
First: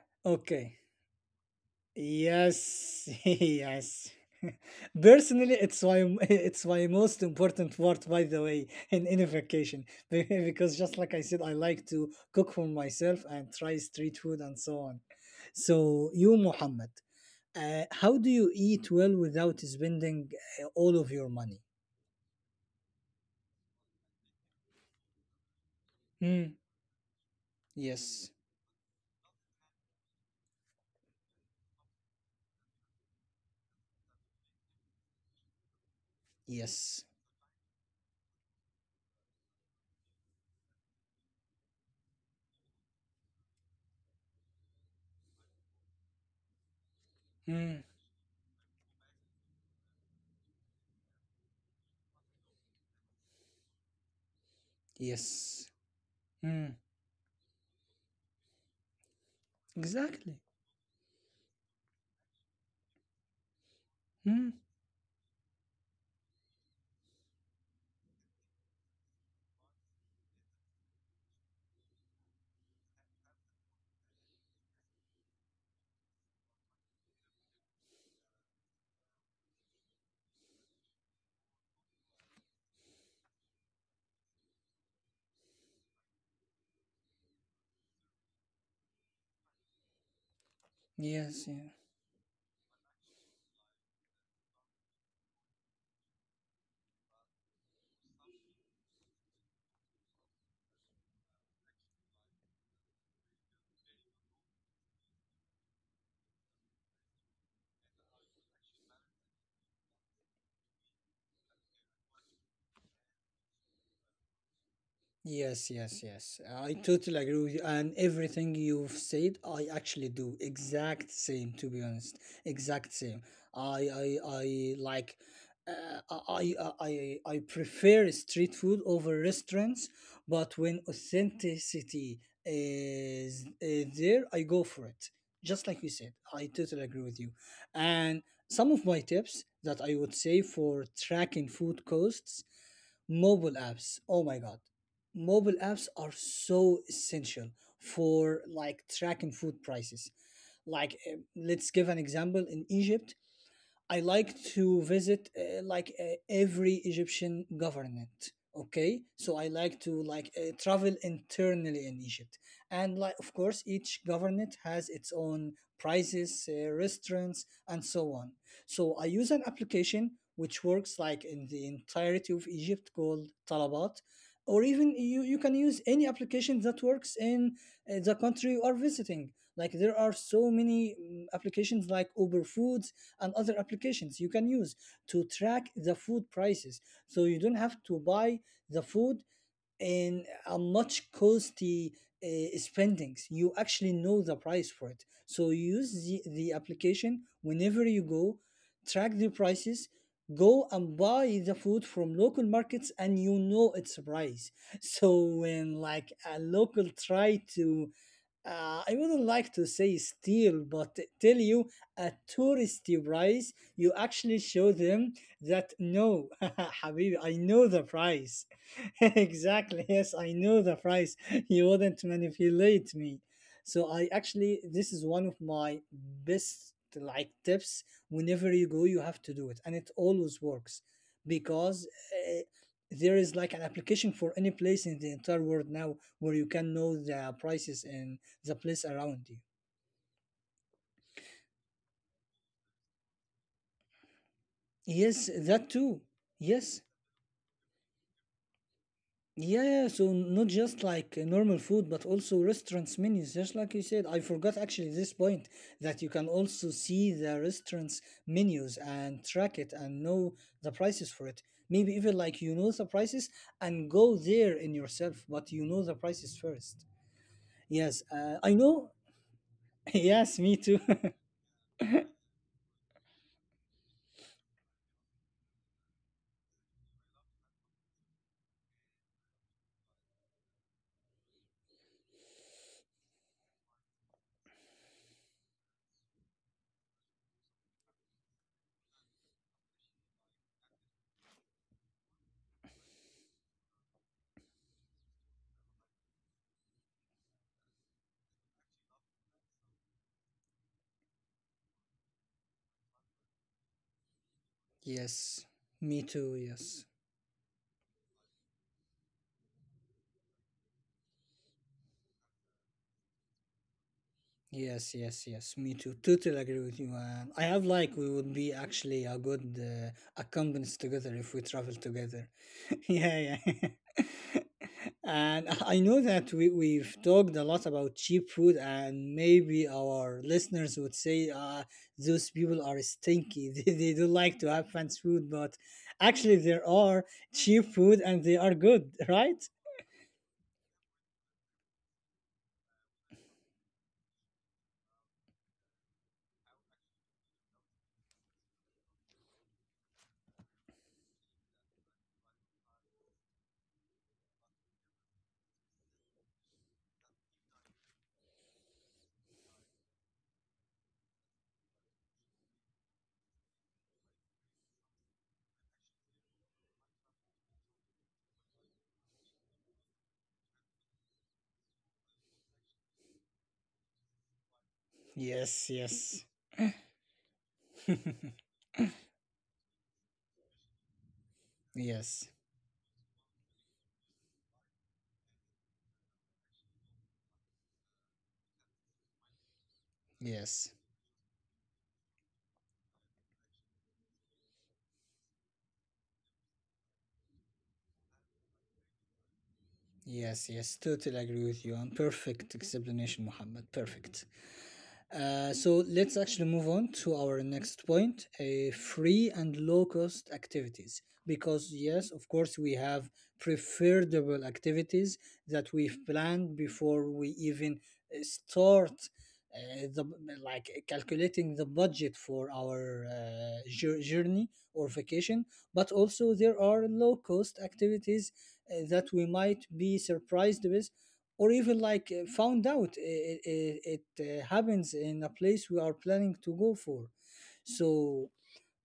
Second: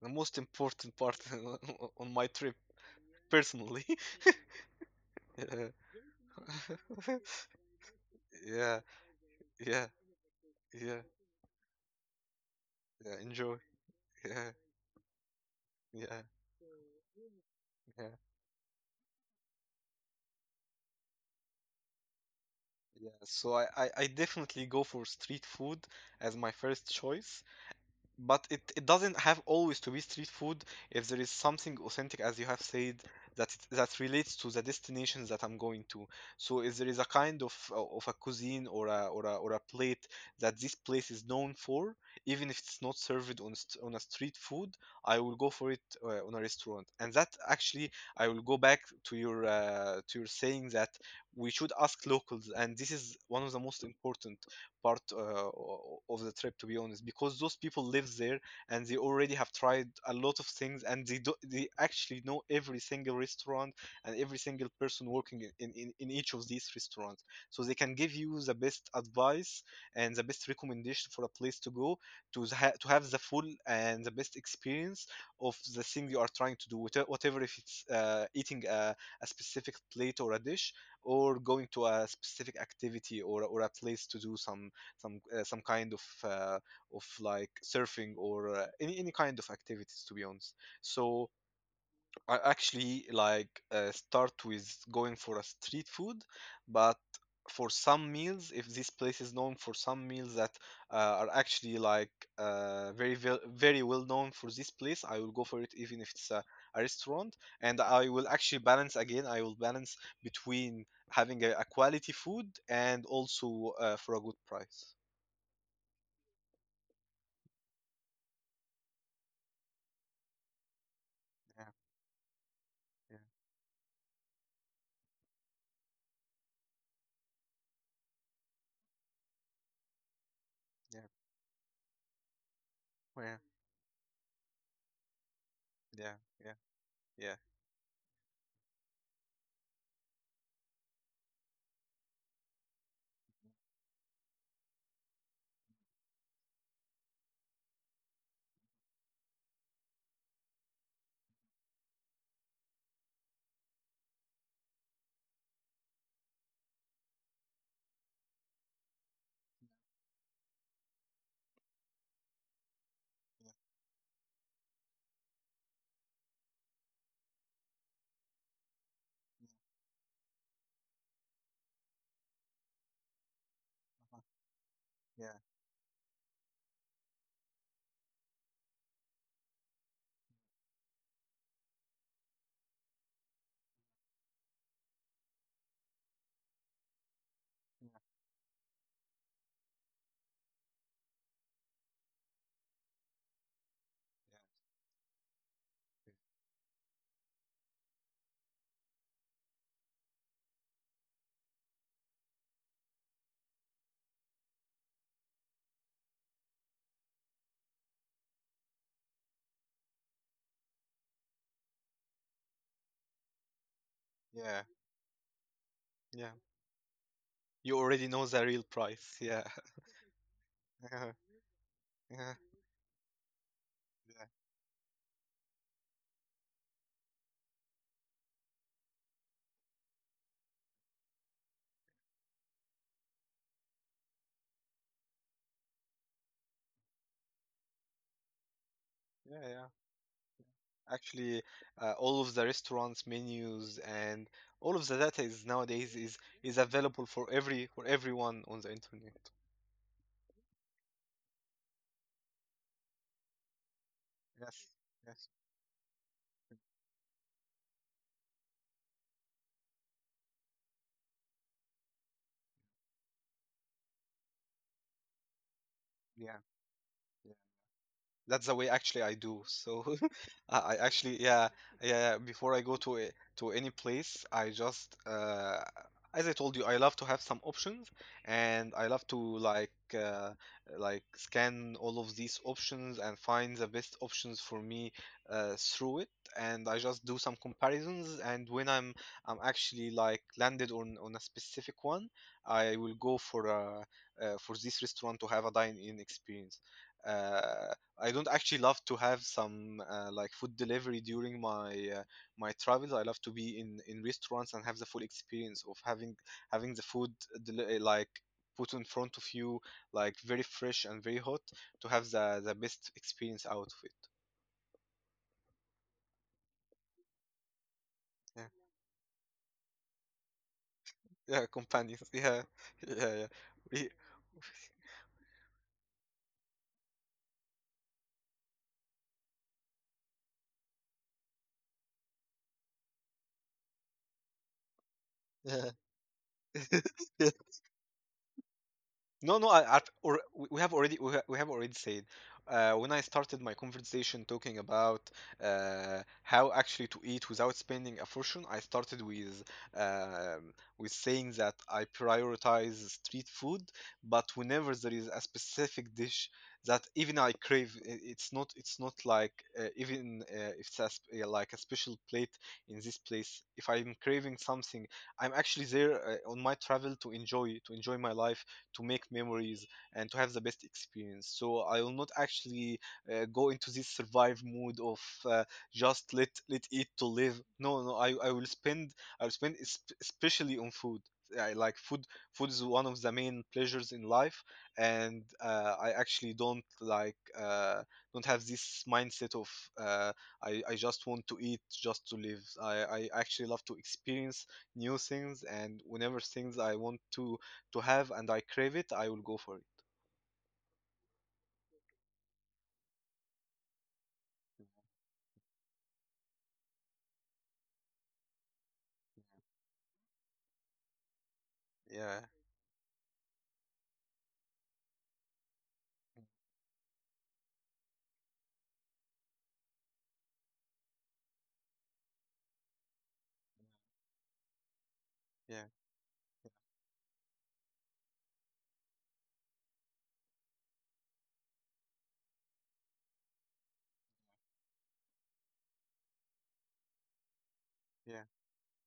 the most Okay. important part on my trip, Yes, personally. yes. Personally, yeah. it's why it's my most important part, by the way, yeah, in any yeah, vacation. Because yeah, just like I said, I like to cook for yeah. myself and Enjoy. try street food Yeah, and so on. So yeah, you, Mohammed, yeah, how do you eat well without spending all of your money? yeah. So I definitely go for street food as my Hmm. first choice. Yes. But it doesn't have always to be street food if there is something authentic, as you have said, that relates to the destinations that I'm going to. So if there is a Yes. kind of a cuisine or a or a, or a plate that this place is known for, even if it's not served on on a street food, I will go for it on a restaurant. And that Mm. actually, I will go back to your to your saying that we should ask locals, and this is one of the most important part Yes. of the trip, to Mm. be honest, because those people live there and they already have tried a Exactly. lot of things, and they actually know every single restaurant and every Mm. single person working in each of these restaurants, so they can give you the best advice and the best recommendation for a place to go to have the full and the best experience of the thing you are trying to do, whatever if it's eating a specific plate or a dish, or going to a specific activity, or a place to do some some kind of like surfing or any kind of activities, to be honest. So Yes. Yeah. I actually like start with going for a street food, but for some meals, if this place is known for some meals that are actually like very well known for this place, I will go for it even if it's a restaurant, and I will actually balance again. I will balance between having a quality food and also for a good price. Yes, yes, yes. I totally agree with you. And everything you've said, I actually do exact same, to be honest. Exact Yeah, same. I like, I prefer street food over restaurants, but when yeah, authenticity yeah, is there, I go for it. Just like you yeah, said, I yeah, totally agree with yeah, you. And some of my tips that I would say for tracking food costs. Mobile apps. Oh my God. Mobile apps are so essential for like tracking food prices. Like, eh, let's give an example in Egypt. I like to visit like every Egyptian government. Okay, so I like to like travel internally in Egypt, and like of course each government has its own prices, restaurants, and so on. So I use an application which works like in the entirety of Egypt called Talabat, uh-huh, or even you yeah, you can use any application that works in the country you are visiting. Like there are so many mm, applications like Uber Foods and other applications you can use to track the food prices, so you don't have yeah, to buy the food and how much costly spendings. You actually know the price for it. So use yeah, the application whenever you go, track the prices, go and buy the food from local markets, and you know its price. So when like a local try to I wouldn't like to say steal, but tell you a touristy price, you yeah, actually yeah. show them that no, Yeah. Habibi, I know You the already know the price. real price. Yeah. Exactly. Yes, I know the price. You wouldn't Yeah, yeah, manipulate me. So I yeah, actually, this is one of my best like tips. Whenever you go, you have to do it, and it always works, because there is like an application for any place in the entire world now where you can know the prices in the place around you. yeah. Yeah. Actually, all of the restaurants' menus and all of the data Yes, is that nowadays too. Is Yes. available for everyone on the internet. Yeah, yeah, so not just like normal food, but also restaurants menus. Just like you said, I forgot Yes, actually this yes, point, that you can also see the restaurants menus and track it and know the prices for it. Maybe even like you know the prices and go there in yourself, but you know the yeah, prices first. yeah. Yes, That's the I way know. actually I do. So Yes, me too. Yeah, yeah. Yeah, before I go to any place, I just, as I told you, I love to have some options, and I love to like scan all of these options and find the best options for me through it. And I just do some comparisons. And when I'm actually like landed on a specific one, I will go for a for this restaurant to have a dine-in experience. Uh, I don't actually love to have some like food delivery during my my travels. I love to be in restaurants and have the full Yes, experience of me too. having Yes. the food like put in front of you like very fresh and very hot to have the best experience out of it. Yes, yes, yes. Me too. Totally agree with you. And I have like we would Yeah, be actually a good accomplice together if we yeah, travel companions. together. Yeah, yeah, yeah. Yeah, yeah. We- And I know that we we've talked a lot about cheap food, and maybe our listeners would say, those people are stinky. They don't like to have fancy food, but yeah. actually there are cheap food and they are good, No, no, right? I, I've, or, we have already we ha- we have already said when I started my conversation talking about how actually to eat without spending a fortune. I started with saying that I prioritize street food, but whenever there is a specific dish that even I crave, it's not like even if it's like a special plate in this place. If I'm craving something, I'm actually there on my travel to enjoy my life, to make memories, and to have the best experience. So I will not actually go into this survive mood of uh, Yes, just yes, let let eat to live. No, I will spend, especially on food. I like food. yes, Food is one of the main pleasures in life, and I actually don't like, uh, don't have this mindset of uh, yes. I just want to eat just to live. I actually love to experience new things, and whenever things I want to have and I crave it, I will go for it. Yes, yes, totally agree with you. And perfect explanation, Muhammad. Perfect. So let's actually move on to our next point, free and low cost activities. Because, yes, Yeah, of course, we have preferable activities that we've planned before we even start. The Like calculating the budget for our journey or vacation, yeah, but also there are low cost activities that we might be surprised with, or even like found out it happens in a place we are planning to go for. So yeah.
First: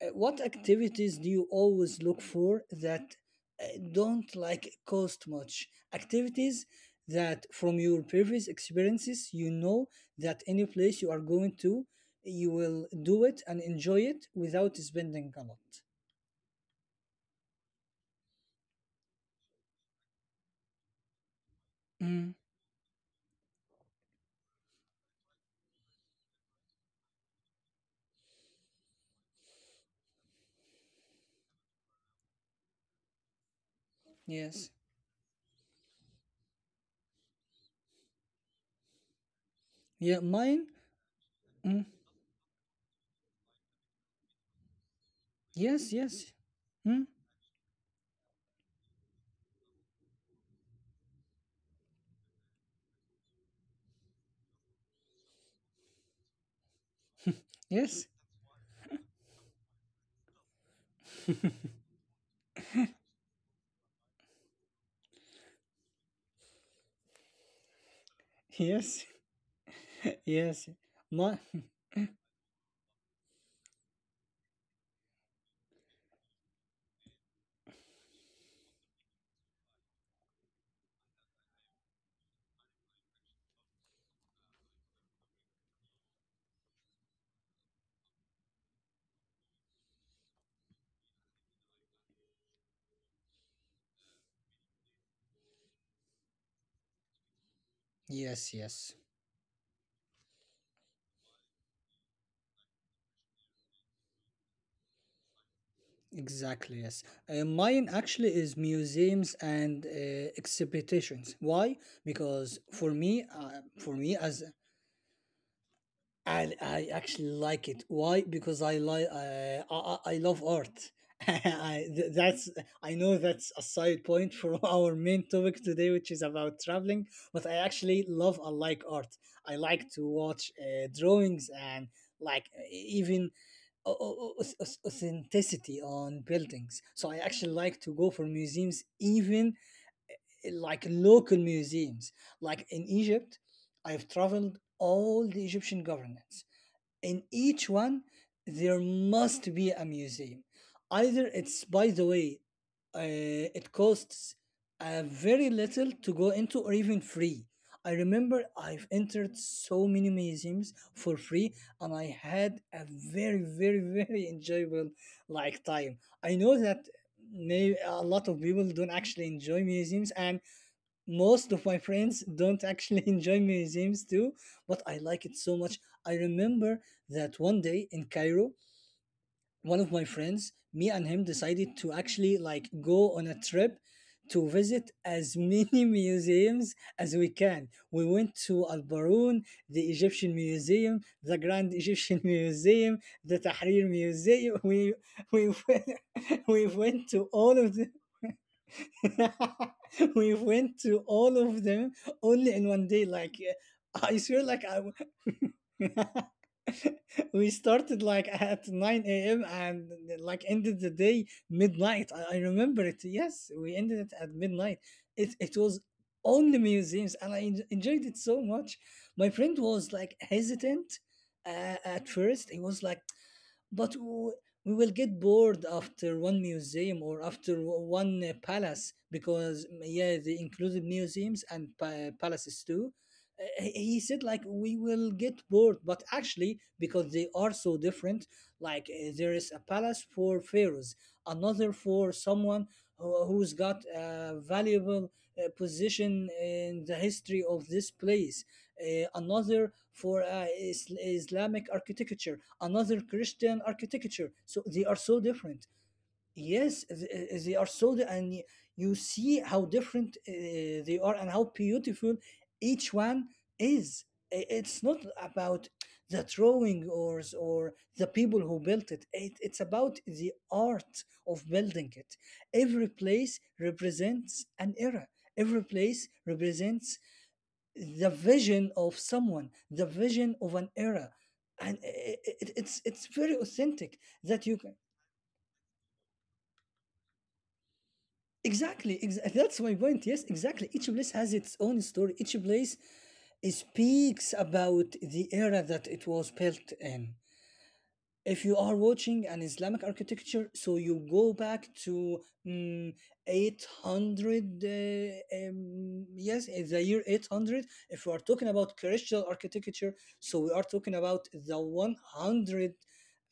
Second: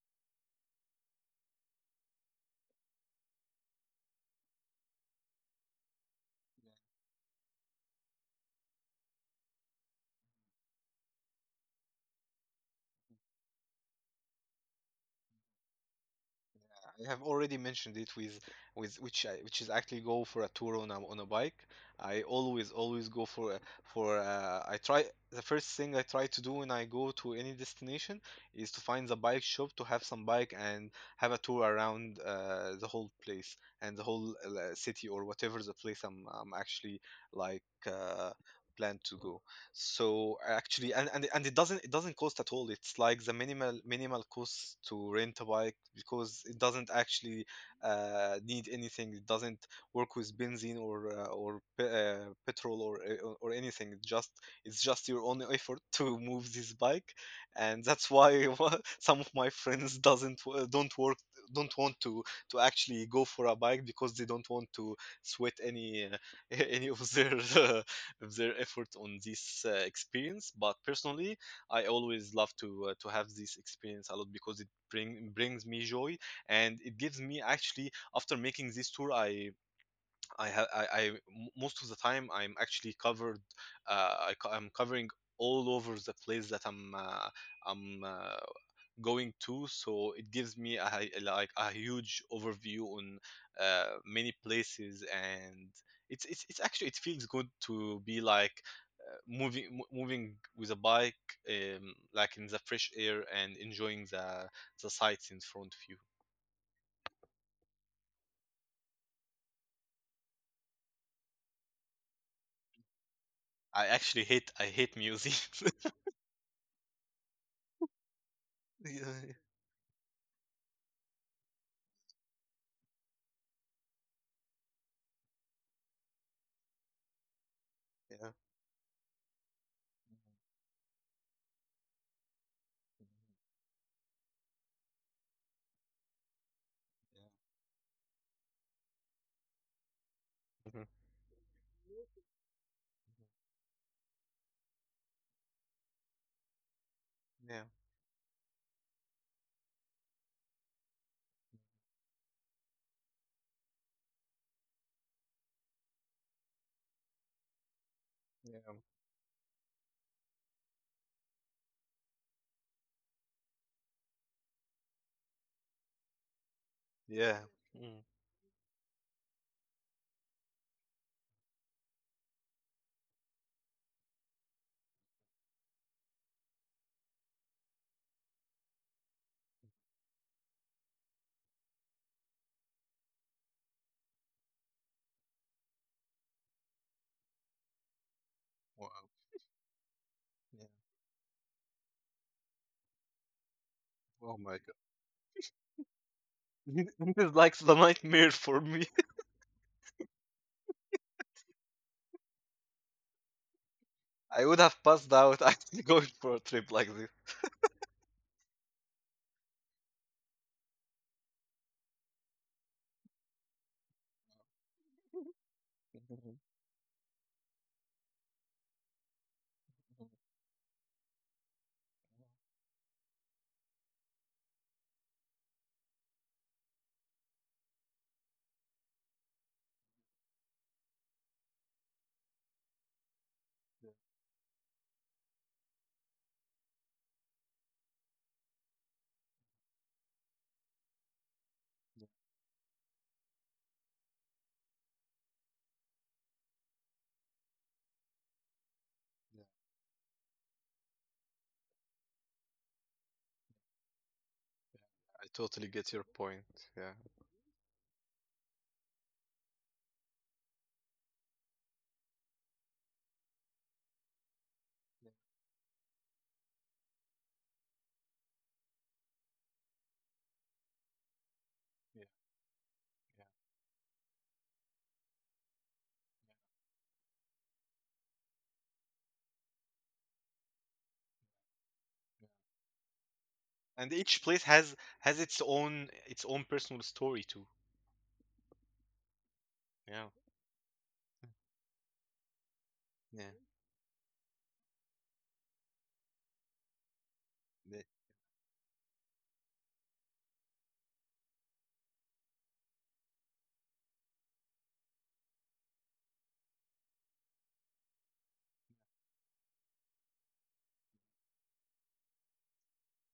what activities do you always look for that uh, don't like cost much, activities that from your previous experiences you know that any place you are going to you will do it and enjoy it without spending a lot. I have already mentioned it with which which is actually go for a tour on a bike. I Mm. always always go for a, I try, the first thing I try to do when I go to any destination is to find the bike shop to have some bike and have a tour around the whole place and the whole Yes. City or whatever the place I'm actually like uh, plan to go. Yeah, So mine. actually, and it Mm. doesn't cost at all. It's like the minimal minimal cost to rent a bike Yes, yes. because it doesn't Mm. actually need anything. It doesn't work with benzene or petrol or anything. It just, it's just your own effort to move this bike, and Yes. that's why some of my friends doesn't w- don't work, don't want to actually go for a bike because they don't want to sweat any any of their their Yes. effort on this Yes, experience. But my. personally, I always love to have this experience a lot because it bring brings me joy, and it gives me, actually after making this tour, I I most of the time I'm actually covered. I'm covering all over the place that I'm going to, so it gives me like a huge overview on many places, and it's actually, it feels good to be Yes, like yes, moving with a bike, like in the fresh air and enjoying the sights in front of you. exactly. Yes, mine actually is museums and exhibitions. Why? Because for I me actually as. Hate museums. And I actually like it. Why? Because I like yeah. I I love art. That's, I know that's a side point for our main topic today, which is about traveling. But I actually Yeah. love I like art. I like to watch drawings and like even authenticity on buildings. So I actually like to go for museums, even like Yeah. Mhm. local museums. Like in Egypt, I've traveled all the Egyptian governments. In each Yeah. one there must be a museum, either it's, by the way, it costs very little to go into or even free. I remember Yeah. I've entered so many museums for free, and I had a very, very, very enjoyable like time. I know that Yeah. may a Mm. lot of people don't actually enjoy museums, and most of my friends don't actually enjoy museums too, but I like it so much. I remember that one day in Cairo, one of my friends, me and him, decided to actually like go on a trip to visit as many museums as we can. We went to Al Wow. Baroun, the Egyptian Yeah. Museum, the Grand Egyptian Museum, the Tahrir Oh my Museum. god. We went, we went this to is like all the of the, nightmare for me. we went to all of them only in 1 day. Like I swear, I would like have w- passed out actually going for a trip like this. we started like at nine a.m. and like ended the day midnight. I remember it. Yes, we ended it at midnight. It was only museums, and I enjoyed it so much. My friend was like hesitant at first. He was like, but we will get bored after one museum or after one palace because, yeah, they included museums and palaces too. He said, like, we will get bored, but actually, because they are so different, like, there is a palace for pharaohs, another for someone who's got a valuable position in the history of this place, Yeah, another for Islamic architecture, another Christian architecture. So they are so I different. totally get your point. Yes, Yeah. They are so, and you see how different they are and how beautiful each one is. It's not about the drawing or or the people who built it. It's about the art of building it. Yeah. Every place represents an era. Every place represents the vision of someone, the vision of an era, and it, it's very authentic And that each you place can. has its own personal story too. Exactly, that's my point. Yes, Yeah. exactly. Each place has its own story. Each place Yeah. speaks about the era that it was built in. Yeah. If you are watching an Islamic architecture, so you go back to mm, 800, yes, in the year 800. If we are talking about Christian architecture, so we are talking about the 100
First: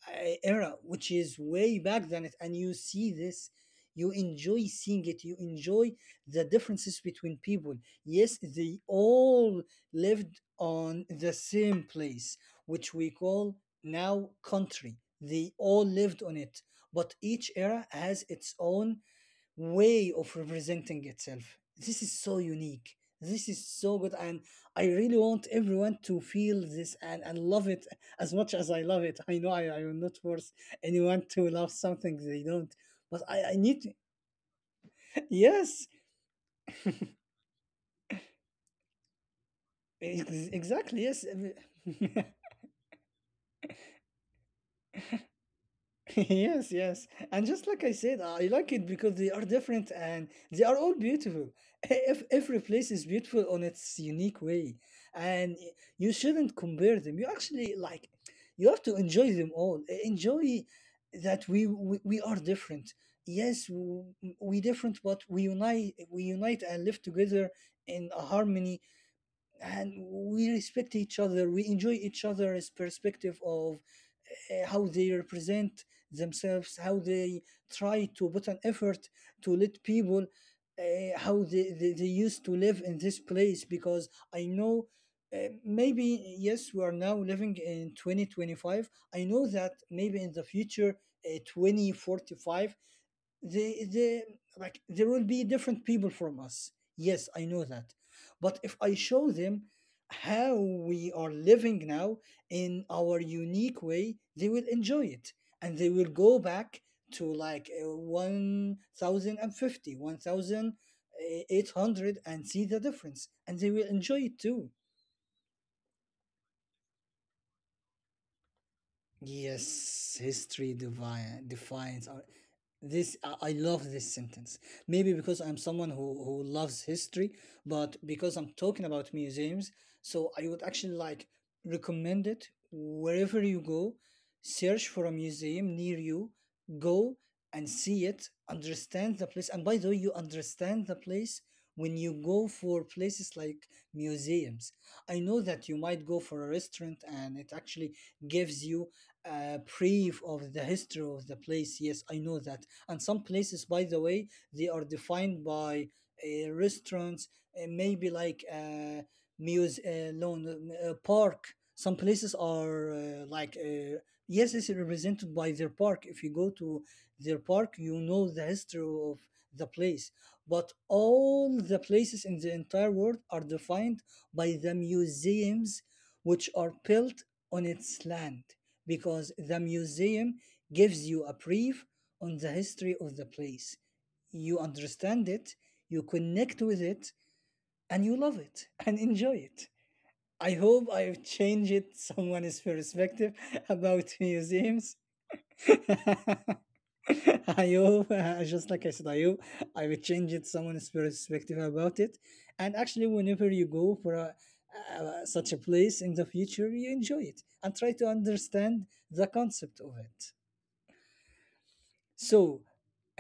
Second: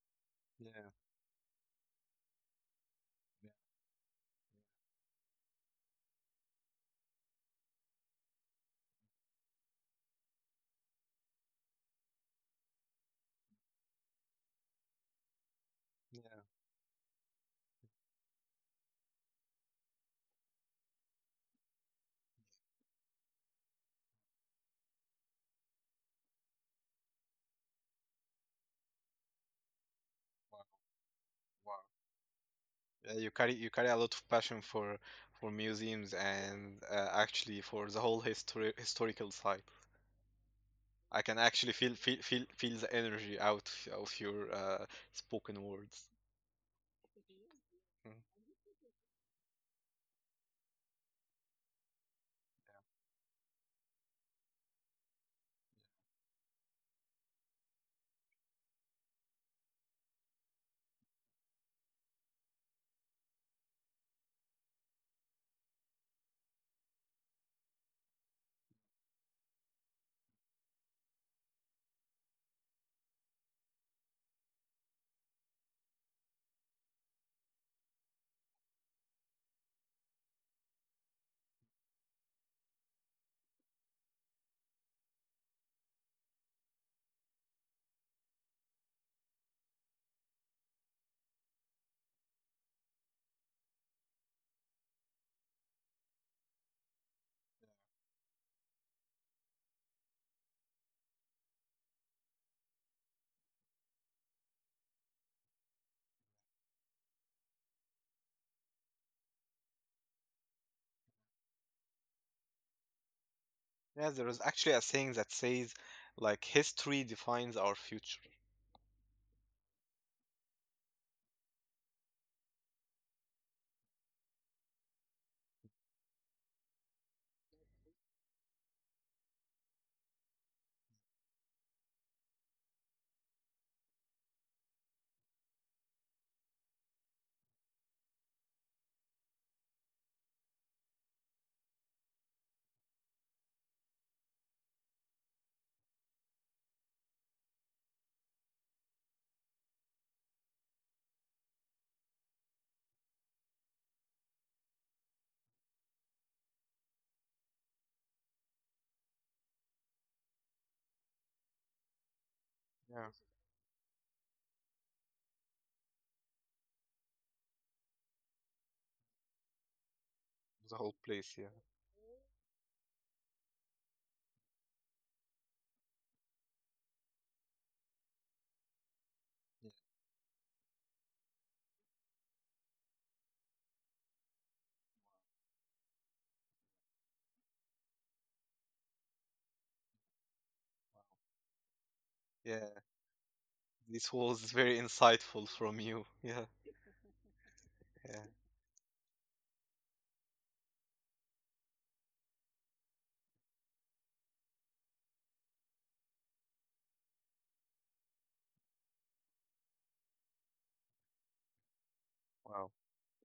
era, Yeah. which is way back than it. And you see Yeah. this, you enjoy seeing it, you enjoy the differences between people. Yes, they all lived on the same place which we call now country. They all lived on Yeah. it, but each era has its own way of representing itself. This is so unique. This is so good, and I really want everyone to feel this and love it as much as I love it. I know I will not force anyone to love Wow. something they don't, Yeah, but you I, carry I you carry need, a to. lot of passion for yes, museums and actually for the whole historical side. Exactly, I yes. can actually feel the energy out of your spoken words. yes, yes. And just like I said, Mm-hmm. I like it because they are different and they are all beautiful. If every place is beautiful on its unique way, and you shouldn't compare them. You actually like, you have to enjoy them all. Enjoy that we are different. Yes, we different, but we unite. We unite and live together in a harmony, and we respect each other. We enjoy each other's perspective of how they represent themselves, how they try to put an effort to let people how they used to live in this place, because I know maybe yes we are now living in 2025. I know that maybe in the future 2045, they like there will be different people from us. Yes, I know that. But if I show them how we are living now in our unique way, they will enjoy it, and they will go back to like 1050 and see the difference, and they will Yeah, enjoy there is it actually too. a saying that says, like, history defines our future. Yes, history divine, defines our. This I love this sentence. Maybe because I'm someone who loves history, but because I'm talking about museums, so I would actually like recommend it wherever you go. Search for a museum near you, go and see it, understand the place. And by the way, you understand the place when you go for places like museums. I know that you might go for a restaurant and it actually gives you brief of the history of the place. Yes, I know that. And some places, by the way, they are defined by restaurants, maybe like lawn, park. Some places are Yeah, yes, it's represented by their park. If you go to their park, you know the history of the place. the But whole place, yeah. all the places in the entire world are defined by the museums which are built on its land, because the museum gives you a brief on the history of the place. You understand it, you connect with it, and you love it and enjoy it. I hope I've changed it Yeah, someone's perspective this about was very museums. insightful from you. Yeah, I hope, yeah. Just like I said, I hope I will change it someone's perspective about it. And actually, whenever you go for a such a place in the future, you enjoy it and try to understand the concept of it. So, Wow.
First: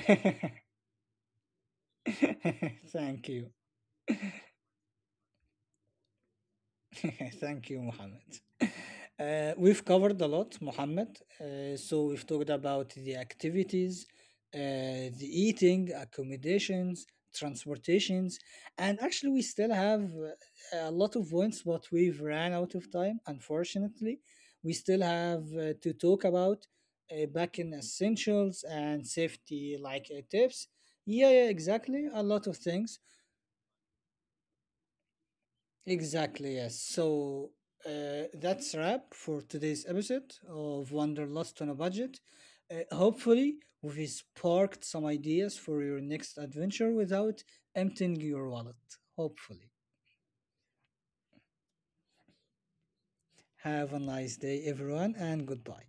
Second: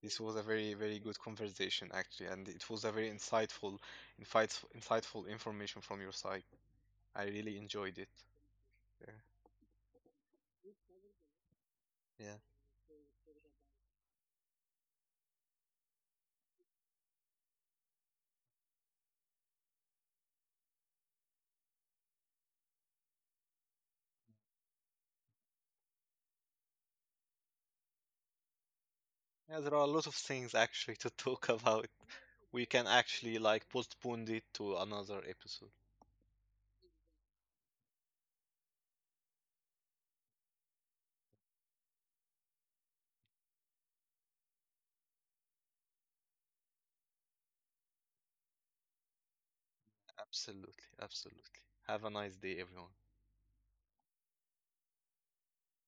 This was a very, very good conversation, actually, and it was a very thank you. insightful, insightful information from your side. I really Thank you, enjoyed it. Mohammed. Yeah, We've covered a lot, Mohammed. So, we've yeah. talked about the activities, uh, the eating, accommodations, transportations, and actually, we still have a lot of points, but we've ran out of time, unfortunately. We still have to talk about back in essentials and Yeah, there safety, are a like lot of things tips. actually to Yeah, yeah, talk about. exactly. A lot of We can things. actually like postpone it to another episode. Exactly, yes. So that's wrap for today's episode of Wanderlust on a Budget. Hopefully, we've sparked some ideas for your next adventure without emptying your wallet. Hopefully. Absolutely, absolutely. Have a nice day, everyone. Have a nice day, everyone, and goodbye.